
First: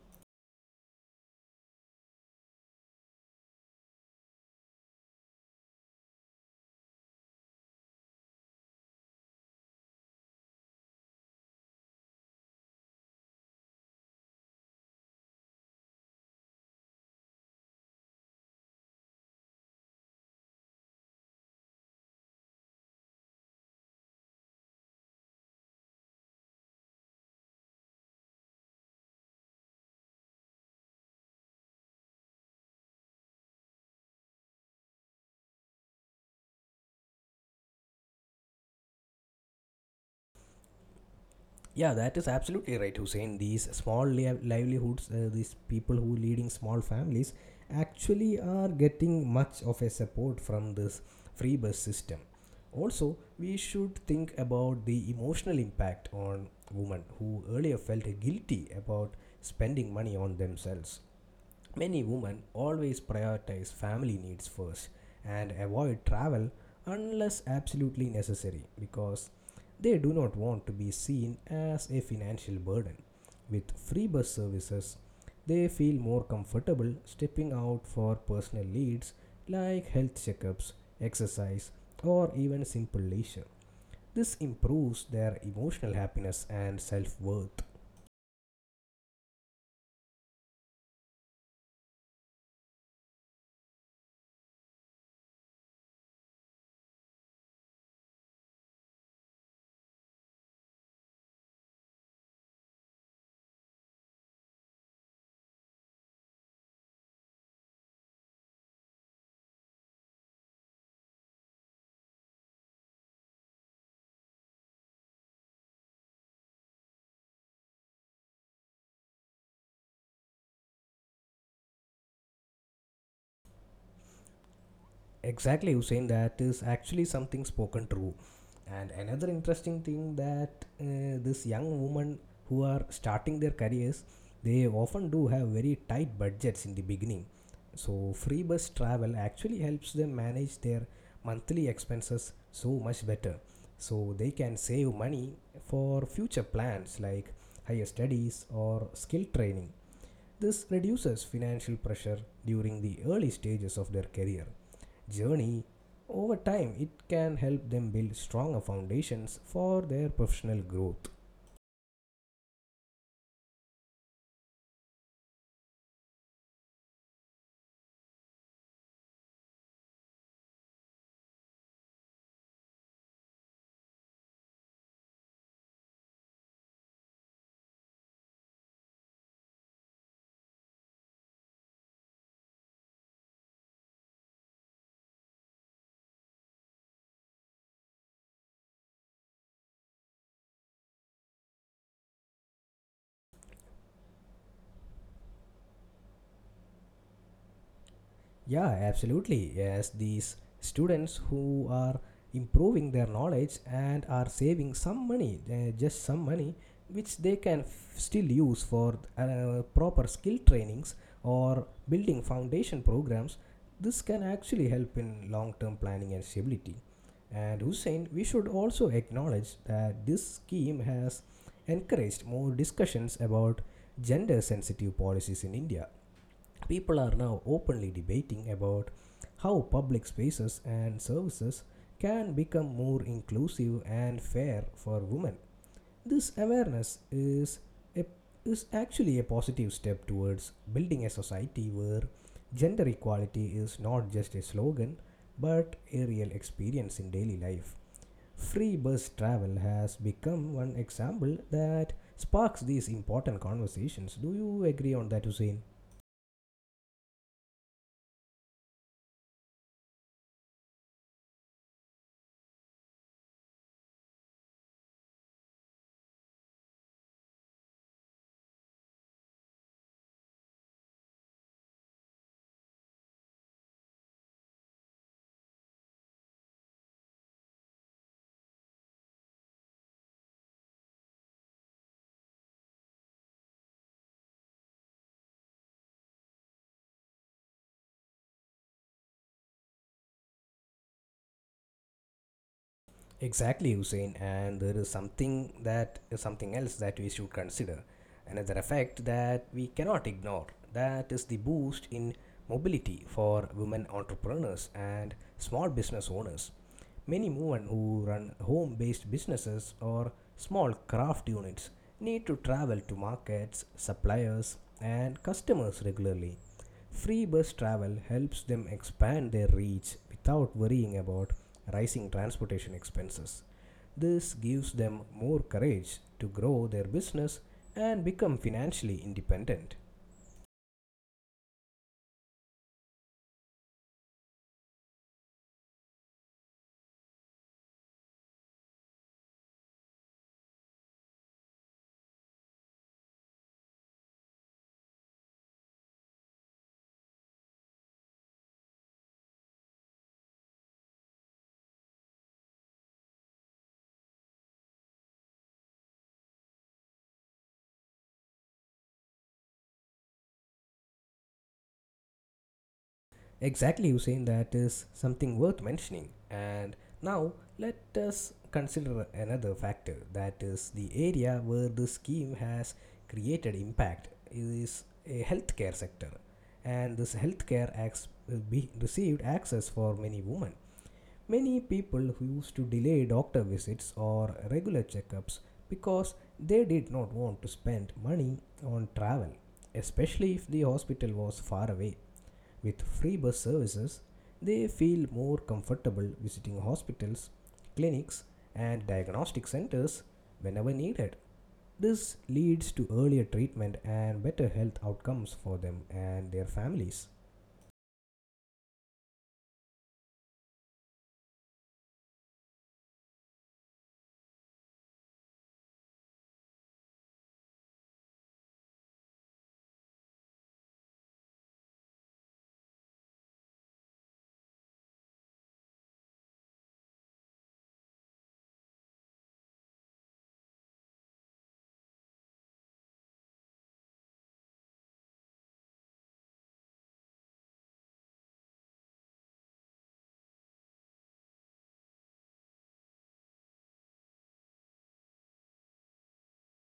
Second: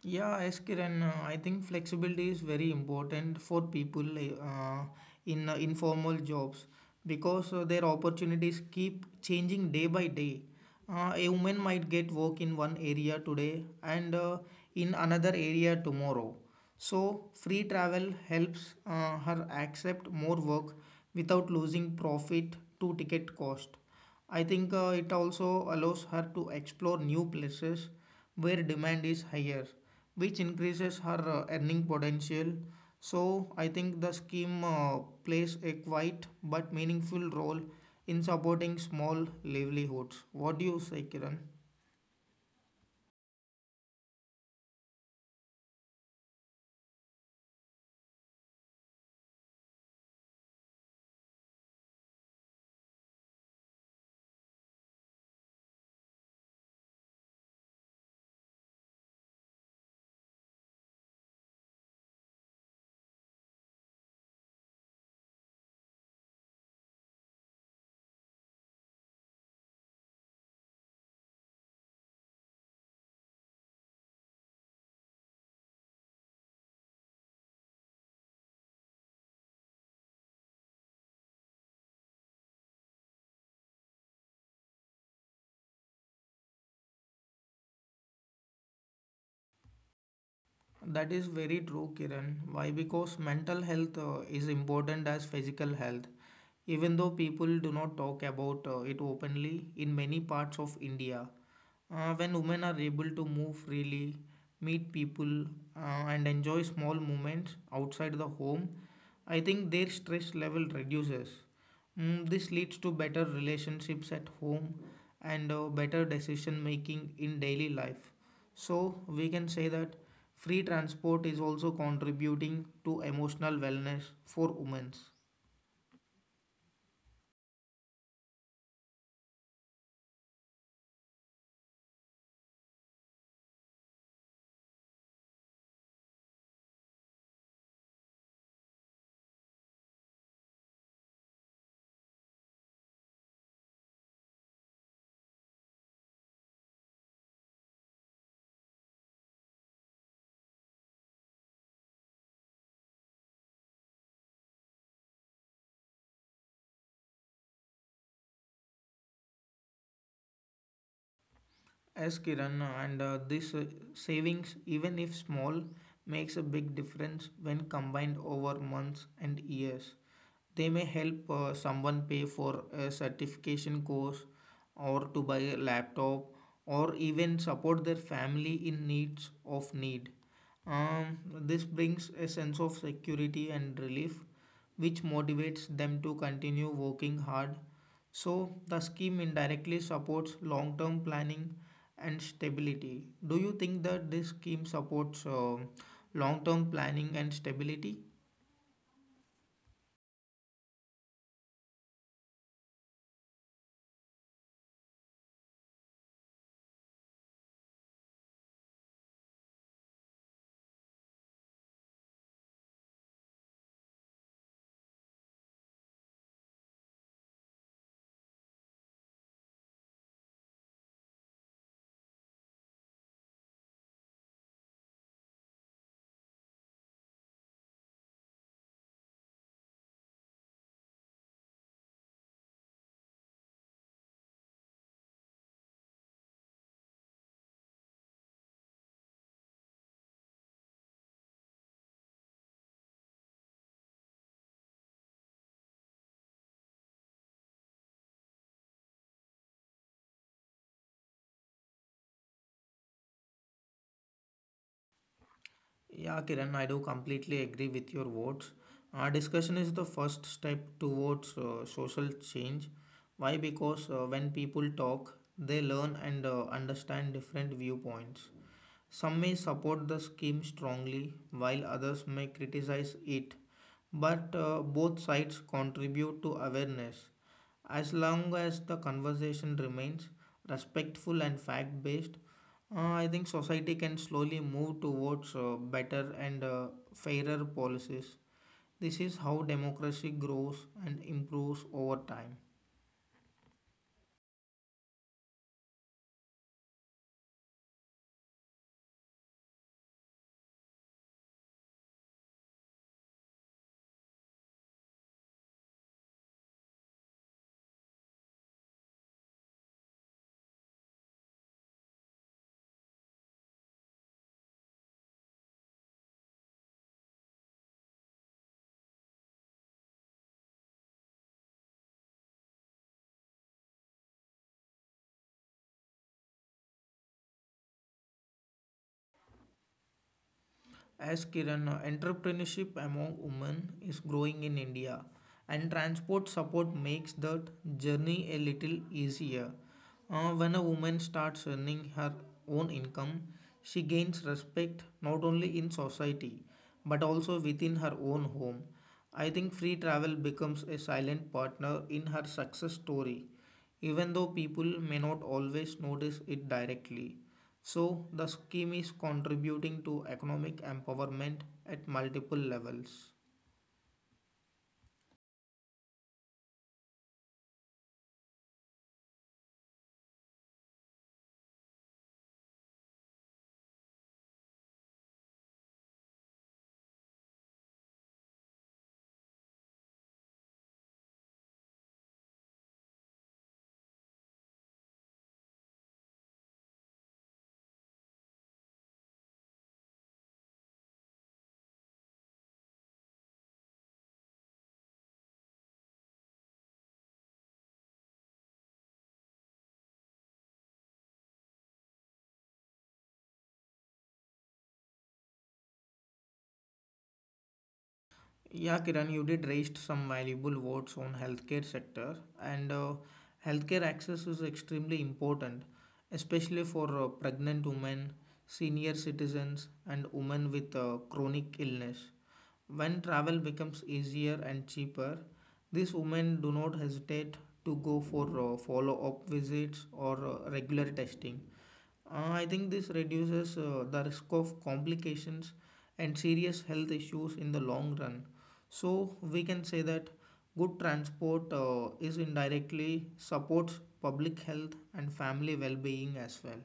[SPEAKER 2] Yeah, yes, Kiran. I think flexibility is very important for people uh, in informal jobs because their opportunities keep changing day by day. A woman might get work in one area today and in another area tomorrow. So, free travel helps her accept more work without losing profit to ticket cost. I think it also allows her to explore new places where demand is higher, which increases her earning potential. So, I think the scheme plays a quiet but meaningful role in supporting small livelihoods. What do you say, Kiran?
[SPEAKER 1] Yeah, that is absolutely right, Hussein. These livelihoods, these people who leading small families, actually are getting much of a support from this free bus system. Also, we should think about the emotional impact on women who earlier felt guilty about spending money on themselves. Many women always prioritize family needs first and avoid travel unless absolutely necessary because they do not want to be seen as a financial burden. With free bus services, they feel more comfortable stepping out for personal needs like health checkups, exercise, or even simple leisure. This improves their emotional happiness and self worth.
[SPEAKER 2] That is very true, Kiran. Why? Because mental health is important as physical health. Even though people do not talk about it openly in many parts of India, when women are able to move freely, meet people, and enjoy small moments outside the home, I think their stress level reduces. This leads to better relationships at home and better decision making in daily life. So we can say that free transport is also contributing to emotional wellness for women.
[SPEAKER 1] Exactly, Hussein. That is actually something spoken true. And another interesting thing that this young women who are starting their careers, they often do have very tight budgets in the beginning. So free bus travel actually helps them manage their monthly expenses so much better. So they can save money for future plans like higher studies or skill training. This reduces financial pressure during the early stages of their career journey, over time it can help them build stronger foundations for their professional growth.
[SPEAKER 2] As Kiran and this savings, even if small, makes a big difference when combined over months and years. They may help someone pay for a certification course or to buy a laptop or even support their family in needs of need. This brings a sense of security and relief, which motivates them to continue working hard. So, the scheme indirectly supports long term planning and stability. Do you think that this scheme supports long term planning and stability?
[SPEAKER 1] Yeah, absolutely. Yes, these students who are improving their knowledge and are saving some money, just some money, which they can still use for proper skill trainings or building foundation programs, this can actually help in long term planning and stability. And Hussein, we should also acknowledge that this scheme has encouraged more discussions about gender sensitive policies in India. People are now openly debating about how public spaces and services can become more inclusive and fair for women. This awareness is a, is actually a positive step towards building a society where gender equality is not just a slogan but a real experience in daily life. Free bus travel has become one example that sparks these important conversations. Do you agree on that, Hussein?
[SPEAKER 2] Yeah, Kiran, I do completely agree with your words. Our discussion is the first step towards social change. Why? Because when people talk, they learn and understand different viewpoints. Some may support the scheme strongly, while others may criticize it, but both sides contribute to awareness. As long as the conversation remains respectful and fact based, I think society can slowly move towards better and fairer policies. This is how democracy grows and improves over time.
[SPEAKER 1] Exactly, Hussein. And there is something, that is something else that we should consider. Another effect that we cannot ignore, that is the boost in mobility for women entrepreneurs and small business owners. Many women who run home based businesses or small craft units need to travel to markets, suppliers, and customers regularly. Free bus travel helps them expand their reach without worrying about rising transportation expenses. This gives them more courage to grow their business and become financially independent.
[SPEAKER 2] As Kiran, entrepreneurship among women is growing in India, and transport support makes that journey a little easier. When a woman starts earning her own income, she gains respect not only in society but also within her own home. I think free travel becomes a silent partner in her success story, even though people may not always notice it directly. So the scheme is contributing to economic empowerment at multiple levels.
[SPEAKER 1] Exactly, Hussein, that is something worth mentioning. And now let us consider another factor, that is the area where the scheme has created impact is a healthcare sector. And this healthcare acts will be received access for many women. Many people who used to delay doctor visits or regular checkups because they did not want to spend money on travel, especially if the hospital was far away, with free bus services, they feel more comfortable visiting hospitals, clinics, and diagnostic centers whenever needed. This leads to earlier treatment and better health outcomes for them and their families.
[SPEAKER 2] Yeah, Kiran, you did raised some valuable words on healthcare sector, and healthcare access is extremely important, especially for pregnant women, senior citizens, and women with chronic illness. When travel becomes easier and cheaper, these women do not hesitate to go for follow-up visits or regular testing. I think this reduces the risk of complications and serious health issues in the long run. So we can say that good transport is indirectly supports public health and family well-being as well.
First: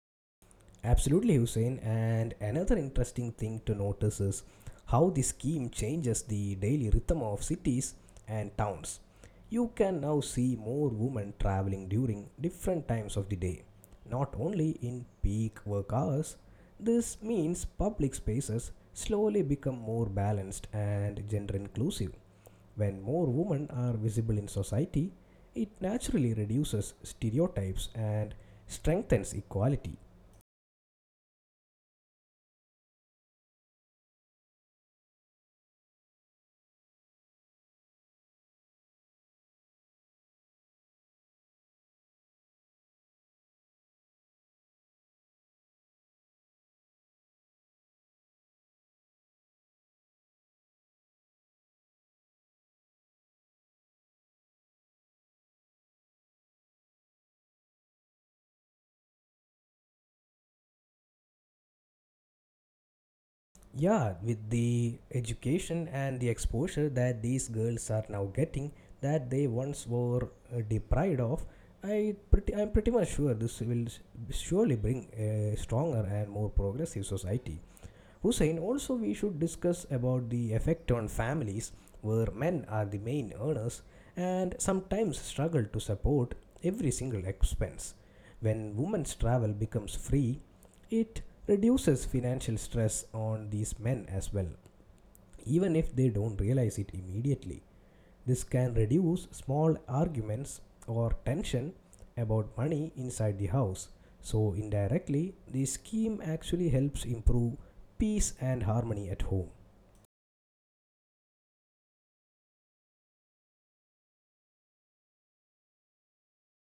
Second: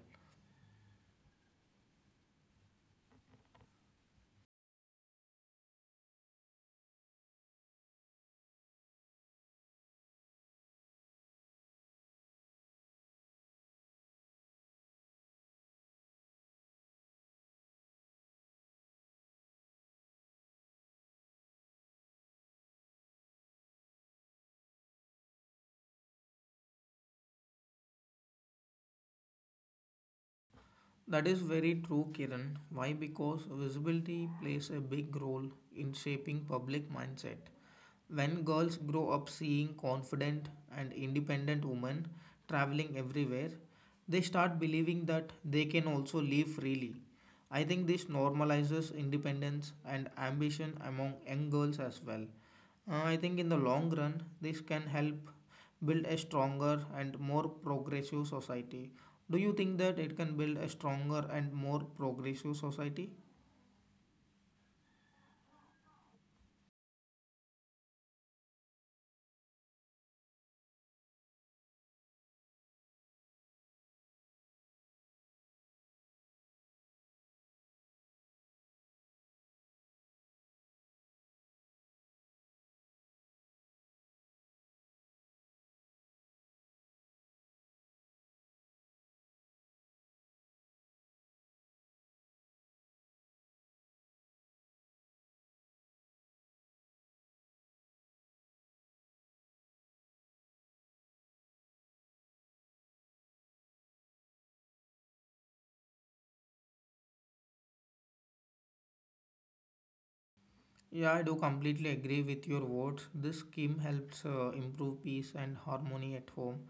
[SPEAKER 1] Absolutely, Hussein. And another interesting thing to notice is how the scheme changes the daily rhythm of cities and towns. You can now see more women traveling during different times of the day, not only in peak work hours. This means public spaces slowly become more balanced and gender inclusive. When more women are visible in society, it naturally reduces stereotypes and strengthens equality.
[SPEAKER 2] That is very true, Kiran. Why? Because visibility plays a big role in shaping public mindset. When girls grow up seeing confident and independent women traveling everywhere, they start believing that they can also live freely. I think this normalizes independence and ambition among young girls as well. I think in the long run, this can help build a stronger and more progressive society. Do you think that it can build a stronger and more progressive society?
[SPEAKER 1] Yeah, with the education and the exposure that these girls are now getting, that they once were deprived of, I'm pretty much sure this will surely bring a stronger and more progressive society. Hussein, also we should discuss about the effect on families where men are the main earners and sometimes struggle to support every single expense. When women's travel becomes free, it reduces financial stress on these men as well, even if they don't realize it immediately. This can reduce small arguments or tension about money inside the house. So, indirectly, the scheme actually helps improve peace and harmony at home.
[SPEAKER 2] Yeah, I do completely agree with your words. This scheme helps improve peace and harmony at home.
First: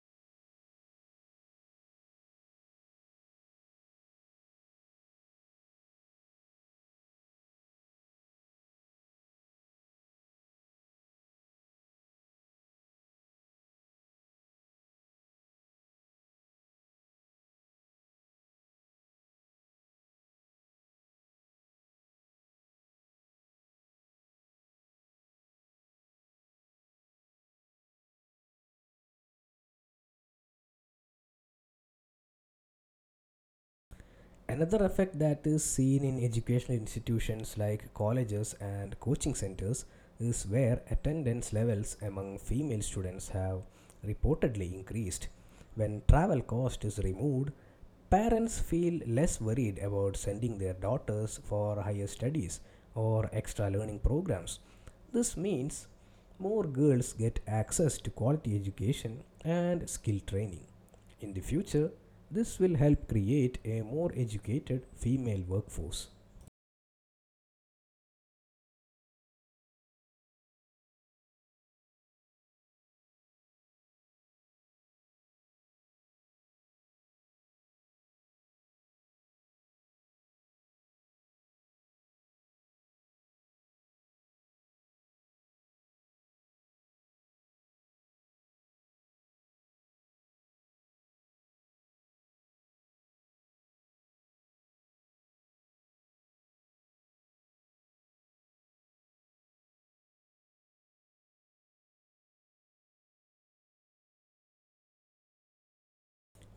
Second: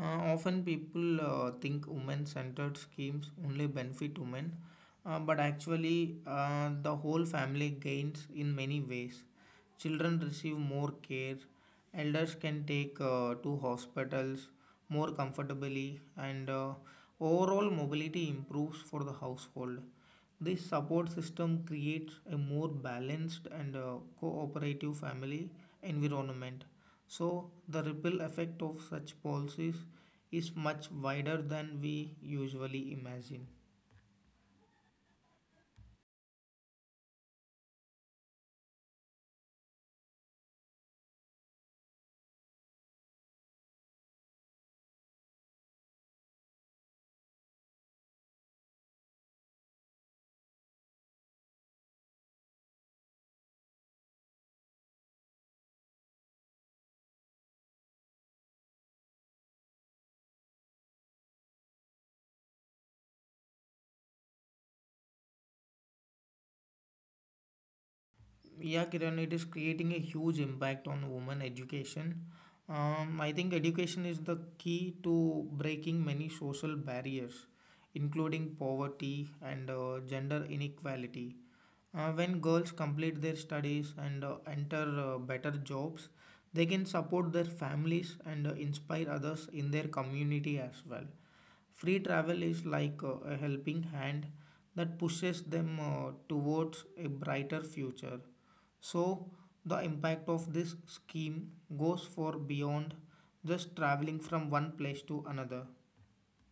[SPEAKER 2] Often people think women centered schemes only benefit women, but actually, the whole family gains in many ways. Children receive more care, elders can take to hospitals more comfortably, and overall mobility improves for the household. This support system creates a more balanced and cooperative family environment. So, the ripple effect of such policies is much wider than we usually imagine.
[SPEAKER 1] Another effect that is seen in educational institutions like colleges and coaching centers is where attendance levels among female students have reportedly increased. When travel cost is removed, parents feel less worried about sending their daughters for higher studies or extra learning programs. This means more girls get access to quality education and skill training. In the future, this will help create a more educated female workforce.
[SPEAKER 2] Yeah, Kiran, it is creating a huge impact on women education. I think education is the key to breaking many social barriers, including poverty and gender inequality. When girls complete their studies and enter better jobs, they can support their families and inspire others in their community as well. Free travel is like a helping hand that pushes them towards a brighter future. So, the impact of this scheme goes for beyond just traveling from one place to another.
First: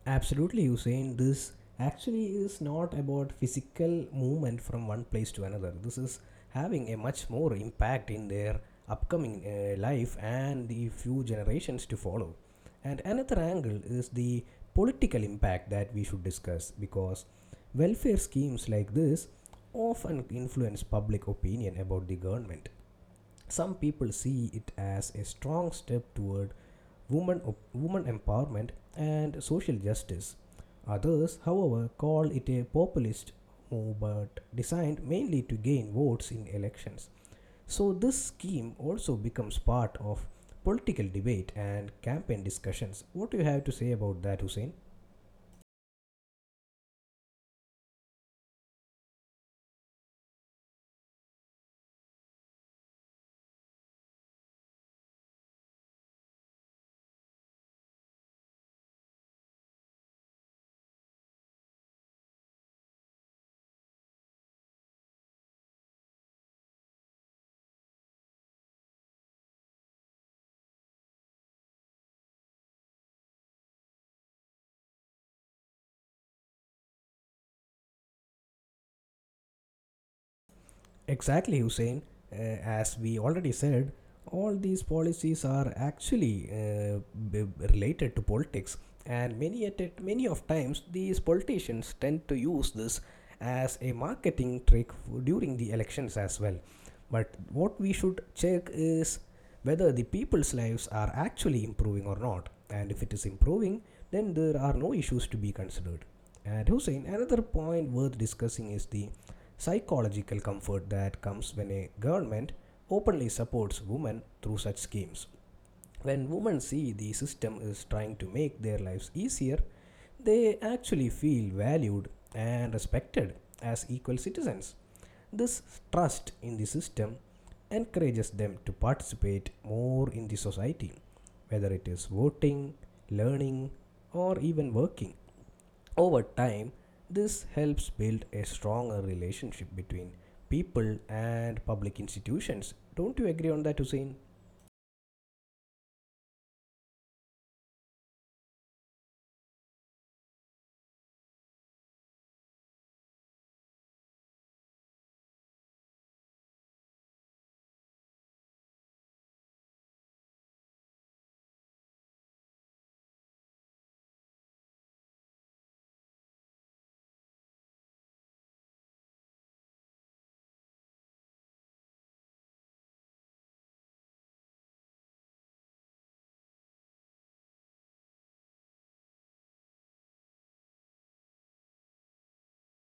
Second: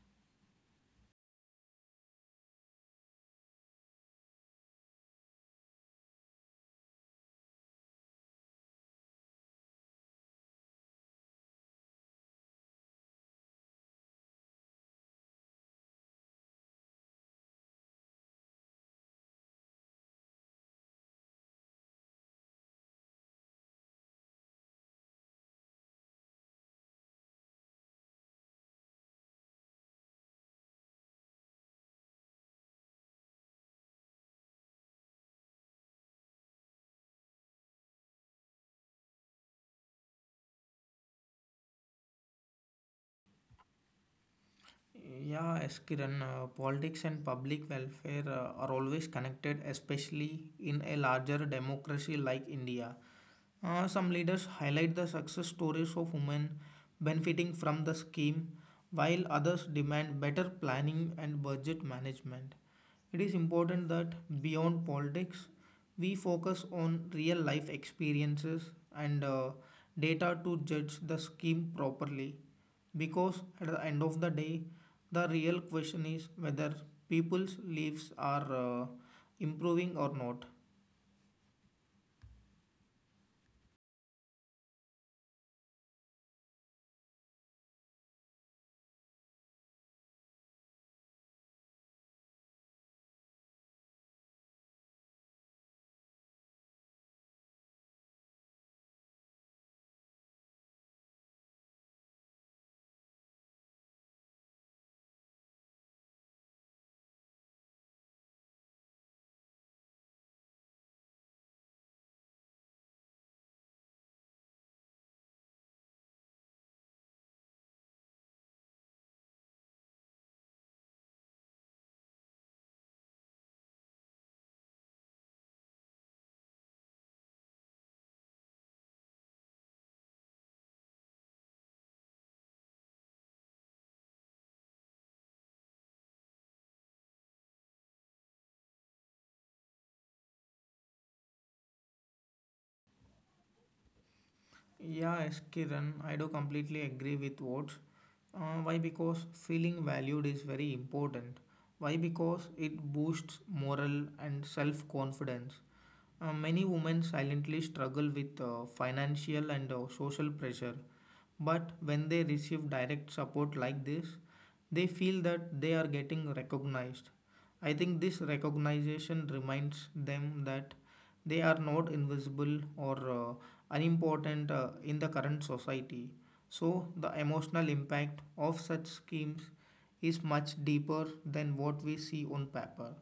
[SPEAKER 1] Absolutely, Hussein. This actually is not about physical movement from one place to another. This is having a much more impact in their upcoming life and the few generations to follow. And another angle is the political impact that we should discuss because welfare schemes like this often influence public opinion about the government. Some people see it as a strong step toward woman, woman empowerment and social justice. Others, however, call it a populist move but designed mainly to gain votes in elections. So, this scheme also becomes part of political debate and campaign discussions. What do you have to say about that, Hussein?
[SPEAKER 2] Yeah, yes, Kiran, politics and public welfare are always connected, especially in a larger democracy like India. Some leaders highlight the success stories of women benefiting from the scheme, while others demand better planning and budget management. It is important that beyond politics, we focus on real life experiences and data to judge the scheme properly. Because at the end of the day, the real question is whether people's lives are improving or not.
[SPEAKER 1] Exactly, Hussein. As we already said, all these policies are actually b- related to politics, and many of times these politicians tend to use this as a marketing trick during the elections as well. But what we should check is whether the people's lives are actually improving or not, and if it is improving, then there are no issues to be considered. And Hussein, another point worth discussing is the psychological comfort that comes when a government openly supports women through such schemes. When women see the system is trying to make their lives easier, they actually feel valued and respected as equal citizens. This trust in the system encourages them to participate more in the society, whether it is voting, learning, or even working. Over time, this helps build a stronger relationship between people and public institutions. Don't you agree on that, Hussein?
[SPEAKER 2] Yeah, yes, Kiran, I do completely agree with what. Why? Because feeling valued is very important. Why? Because it boosts moral and self confidence. Many women silently struggle with financial and social pressure. But when they receive direct support like this, they feel that they are getting recognized. I think this recognition reminds them that they are not invisible or unimportant in the current society. So, the emotional impact of such schemes is much deeper than what we see on paper.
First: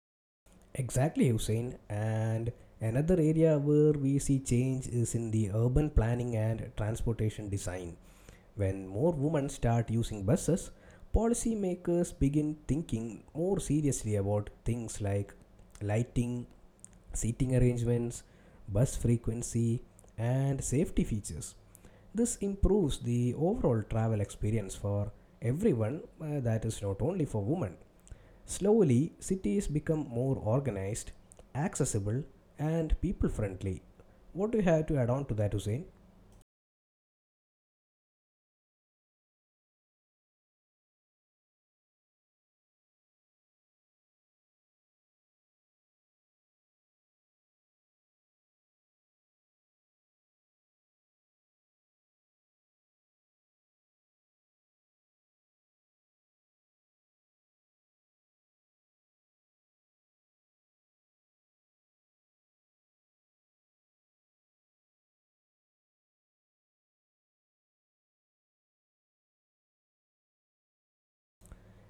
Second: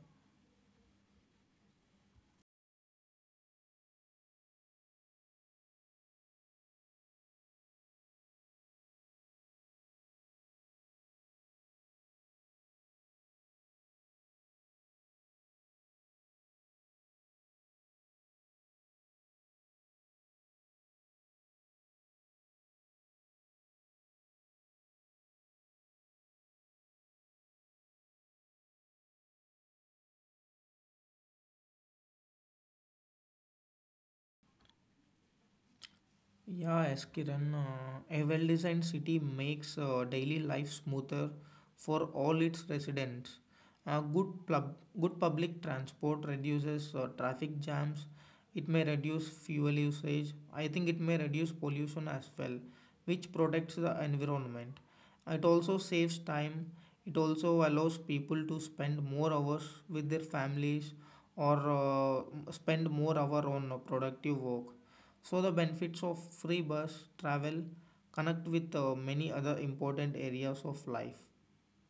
[SPEAKER 1] Exactly, Hussein. And another area where we see change is in the urban planning and transportation design. When more women start using buses, policymakers begin thinking more seriously about things like lighting, seating arrangements, bus frequency, and safety features. This improves the overall travel experience for everyone, that is, not only for women. Slowly, cities become more organized, accessible, and people friendly. What do you have to add on to that, Hussein?
[SPEAKER 2] Yeah, as Kiran, a well designed city makes daily life smoother for all its residents. Uh, good, plub- good public transport reduces traffic jams, it may reduce fuel usage, I think it may reduce pollution as well, which protects the environment. It also saves time, it also allows people to spend more hours with their families or spend more hour on productive work so the benefits of free bus travel connect with many other important areas of life.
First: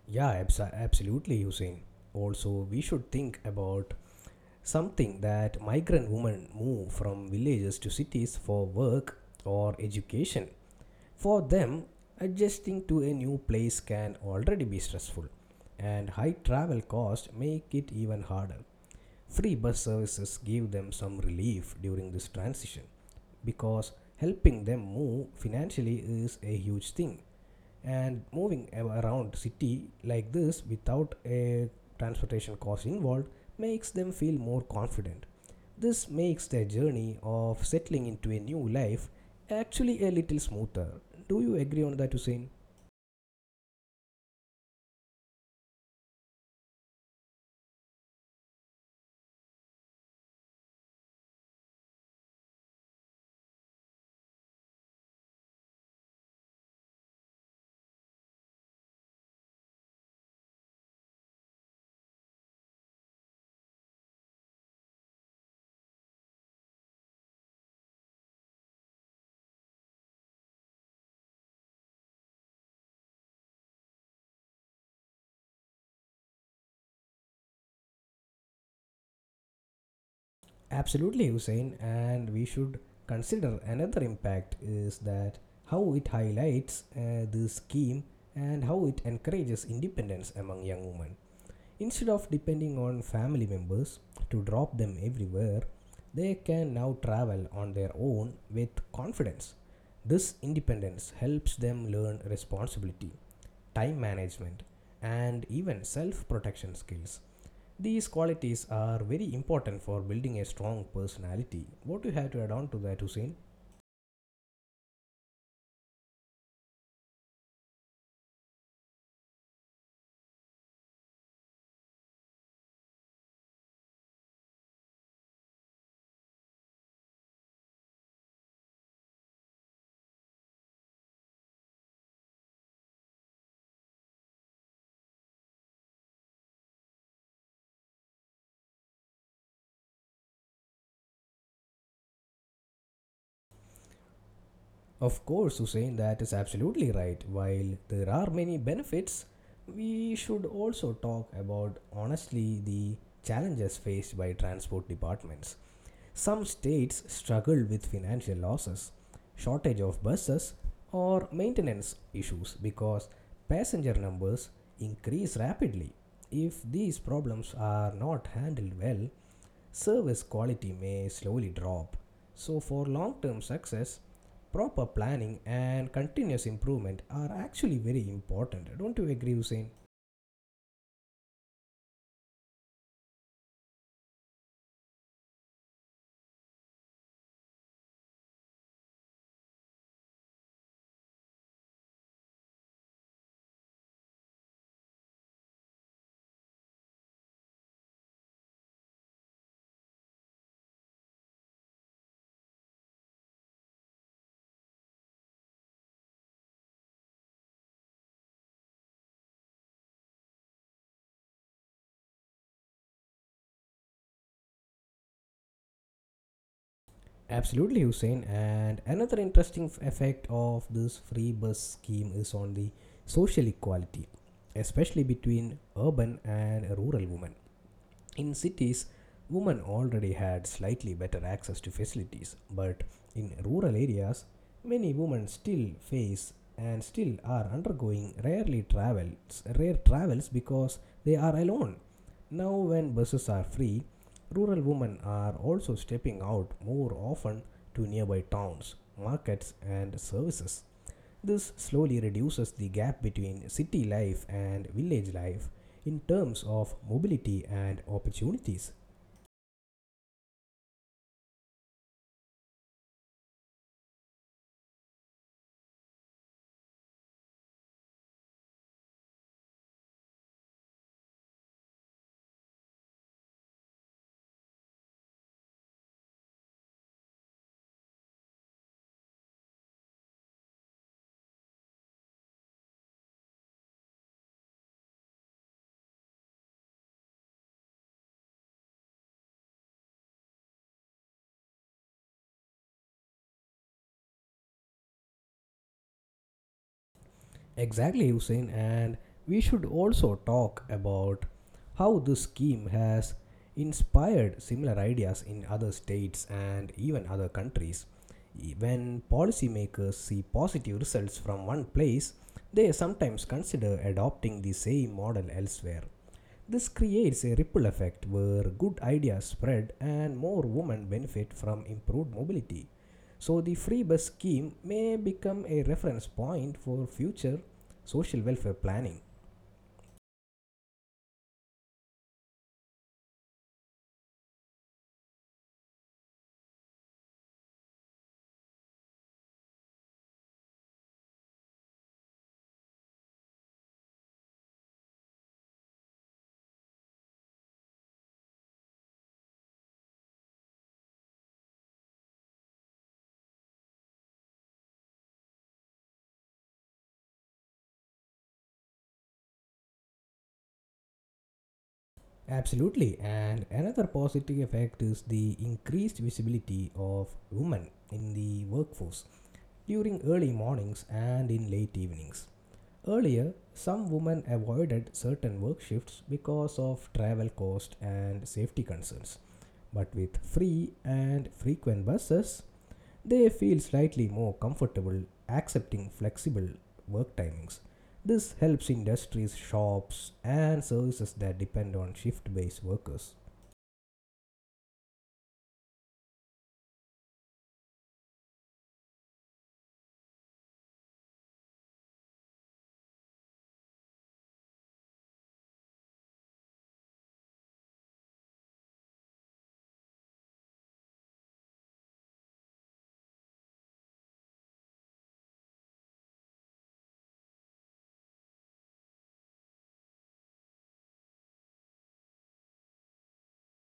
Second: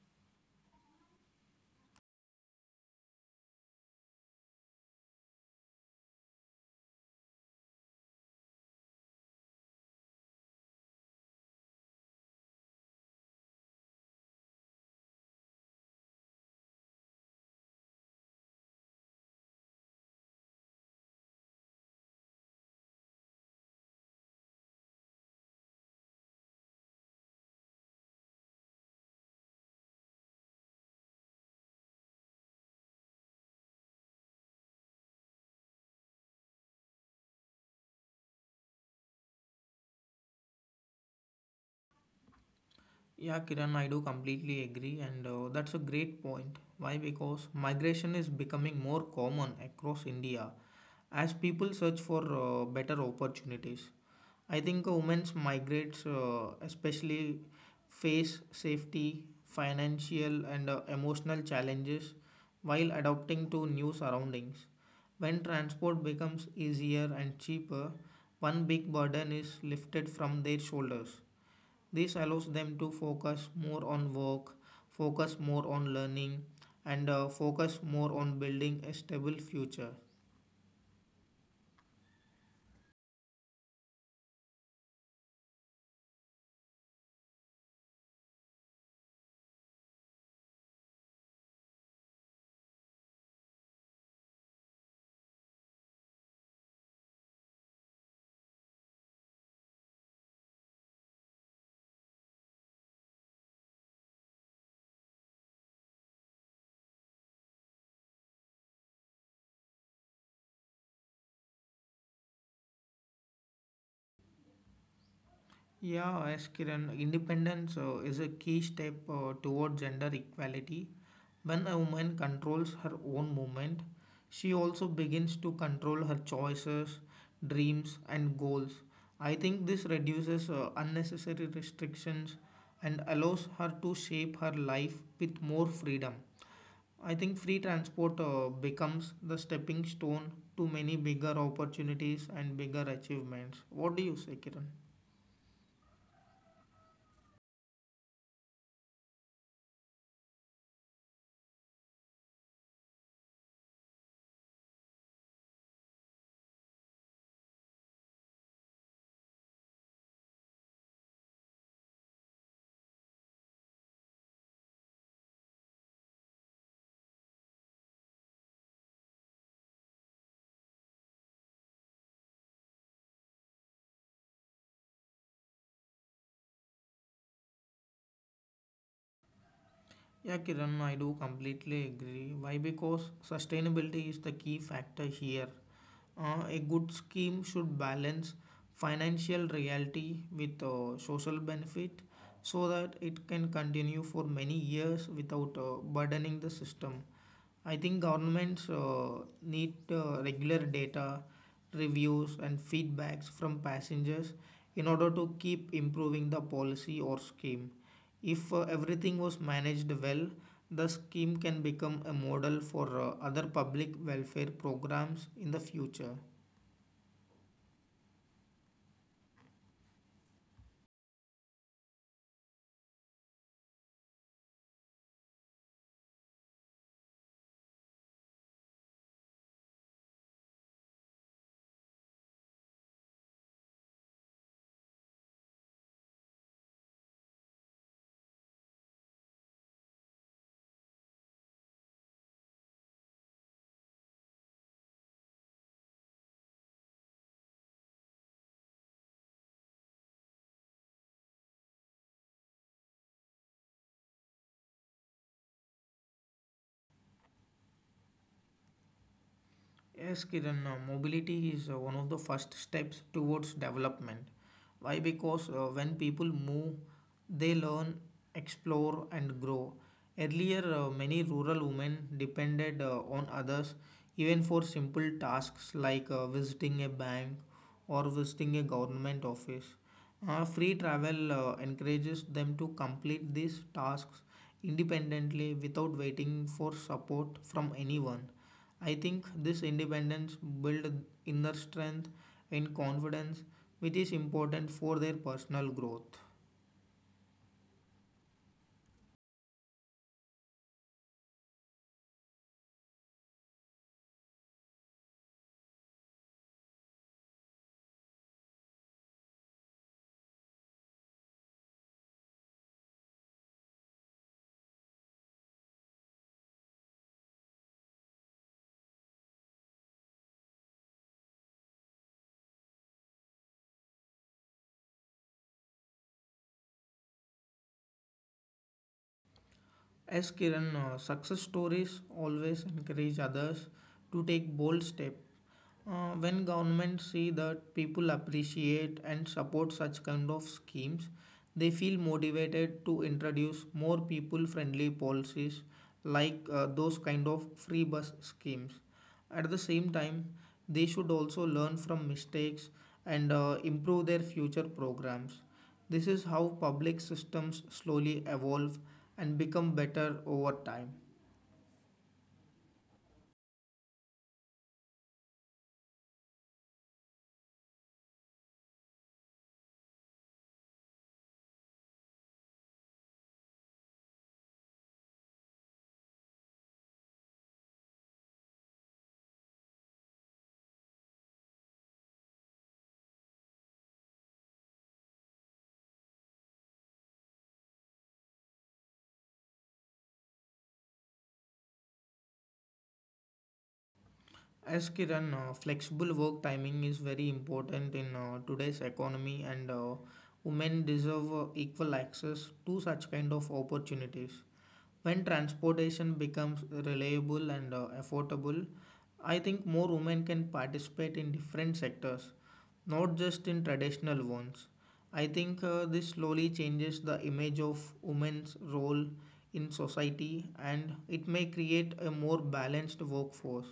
[SPEAKER 1] Yeah, absolutely, Hussein. Also, we should think about something that migrant women move from villages to cities for work or education. For them, adjusting to a new place can already be stressful, and high travel costs make it even harder. Free bus services give them some relief during this transition because helping them move financially is a huge thing, and moving around city like this without a transportation cost involved makes them feel more confident. This makes their journey of settling into a new life actually a little smoother. Do you agree on that, Hussein?
[SPEAKER 2] Yeah, Kiran, I do completely agree, and that's a great point. Why? Because migration is becoming more common across India as people search for better opportunities. I think women's migrates, especially, face safety, financial, and emotional challenges while adapting to new surroundings. When transport becomes easier and cheaper, one big burden is lifted from their shoulders. This allows them to focus more on work, focus more on learning, and focus more on building a stable future.
[SPEAKER 1] Absolutely, Hussein, and we should consider another impact is that how it highlights this scheme and how it encourages independence among young women. Instead of depending on family members to drop them everywhere, they can now travel on their own with confidence. This independence helps them learn responsibility, time management, and even self protection skills. These qualities are very important for building a strong personality. What do you have to add on to that, Hussein?
[SPEAKER 2] Yeah, as Kiran, independence is a key step toward gender equality. When a woman controls her own movement, she also begins to control her choices, dreams, and goals. I think this reduces unnecessary restrictions and allows her to shape her life with more freedom. I think free transport becomes the stepping stone to many bigger opportunities and bigger achievements. What do you say, Kiran?
[SPEAKER 1] Of course, Hussein, that is absolutely right. While there are many benefits, we should also talk about honestly the challenges faced by transport departments. Some states struggle with financial losses, shortage of buses, or maintenance issues because passenger numbers increase rapidly. If these problems are not handled well, service quality may slowly drop. So, for long term success, proper planning and continuous improvement are actually very important. Don't you agree, Hussein?
[SPEAKER 2] Yeah, Kiran, I do completely agree. Why? Because sustainability is the key factor here. A good scheme should balance financial reality with social benefit so that it can continue for many years without burdening the system. I think governments need regular data, reviews, and feedbacks from passengers in order to keep improving the policy or scheme. If everything was managed well, the scheme can become a model for other public welfare programs in the future.
[SPEAKER 1] Absolutely, Hussein. And another interesting effect of this free bus scheme is on the social equality, especially between urban and rural women. In cities, women already had slightly better access to facilities, but in rural areas, many women still face and still are undergoing rarely travels rare travels because they are alone. Now when buses are free, rural women are also stepping out more often to nearby towns, markets and services. This slowly reduces the gap between city life and village life in terms of mobility and opportunities.
[SPEAKER 2] Yes, Kiran, mobility is one of the first steps towards development. Why? Because when people move, they learn, explore, and grow. Earlier, many rural women depended on others even for simple tasks like visiting a bank or visiting a government office. Free travel encourages them to complete these tasks independently without waiting for support from anyone. I think this independence builds inner strength and confidence, which is important for their personal growth.
[SPEAKER 1] Exactly, Hussein, and we should also talk about how this scheme has inspired similar ideas in other states and even other countries. When policymakers see positive results from one place, they sometimes consider adopting the same model elsewhere. This creates a ripple effect where good ideas spread and more women benefit from improved mobility. So, the free bus scheme may become a reference point for future social welfare planning.
[SPEAKER 2] As Kiran, success stories always encourage others to take bold steps. When governments see that people appreciate and support such kind of schemes, they feel motivated to introduce more people-friendly policies like those kind of free bus schemes. At the same time, they should also learn from mistakes and improve their future programs. This is how public systems slowly evolve and become better over time.
[SPEAKER 1] Absolutely, and another positive effect is the increased visibility of women in the workforce during early mornings and in late evenings. Earlier, some women avoided certain work shifts because of travel cost and safety concerns. But with free and frequent buses, they feel slightly more comfortable accepting flexible work timings. This helps industries, shops, and services that depend on shift based workers.
[SPEAKER 2] As Kiran, flexible work timing is very important in today's economy, and women deserve equal access to such kind of opportunities. When transportation becomes reliable and affordable, I think more women can participate in different sectors, not just in traditional ones. I think this slowly changes the image of women's role in society and it may create a more balanced workforce.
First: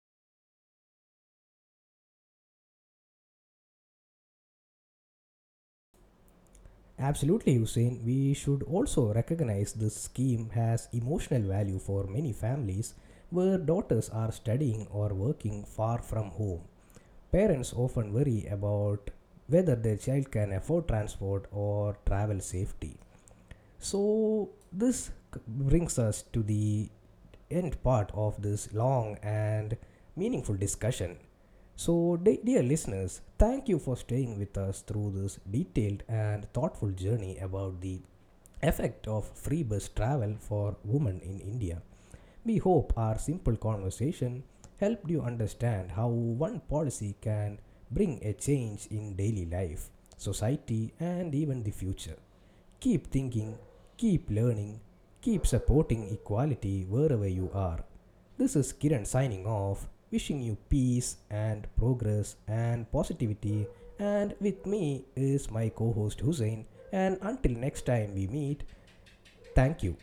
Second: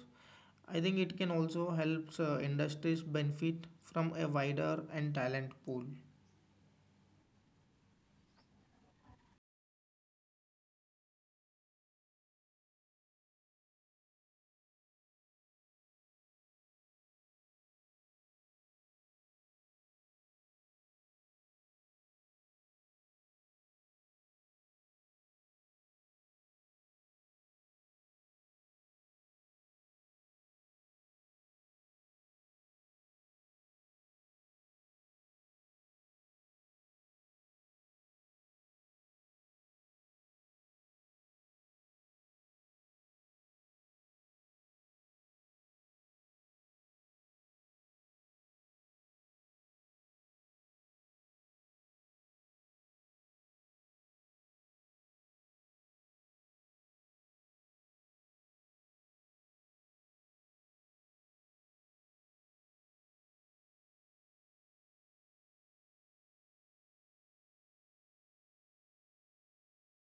[SPEAKER 2] I think it can also helps industries benefit from a wider and talent pool.
[SPEAKER 1] Absolutely, Hussein. We should also recognize this scheme has emotional value for many families where daughters are studying or working far from home. Parents often worry about whether their child can afford transport or travel safety. So, this brings us to the end part of this long and meaningful discussion. So, dear listeners, thank you for staying with us through this detailed and thoughtful journey about the effect of free bus travel for women in India. We hope our simple conversation helped you understand how one policy can bring a change in daily life, society, and even the future. Keep thinking, keep learning, keep supporting equality wherever you are. This is Kiran signing off, wishing you peace and progress and positivity. And with me is my co host Hussein. And until next time we meet, thank you.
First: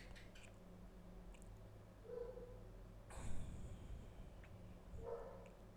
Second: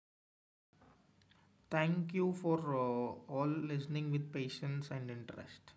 [SPEAKER 2] Thank you for all listening with patience and interest.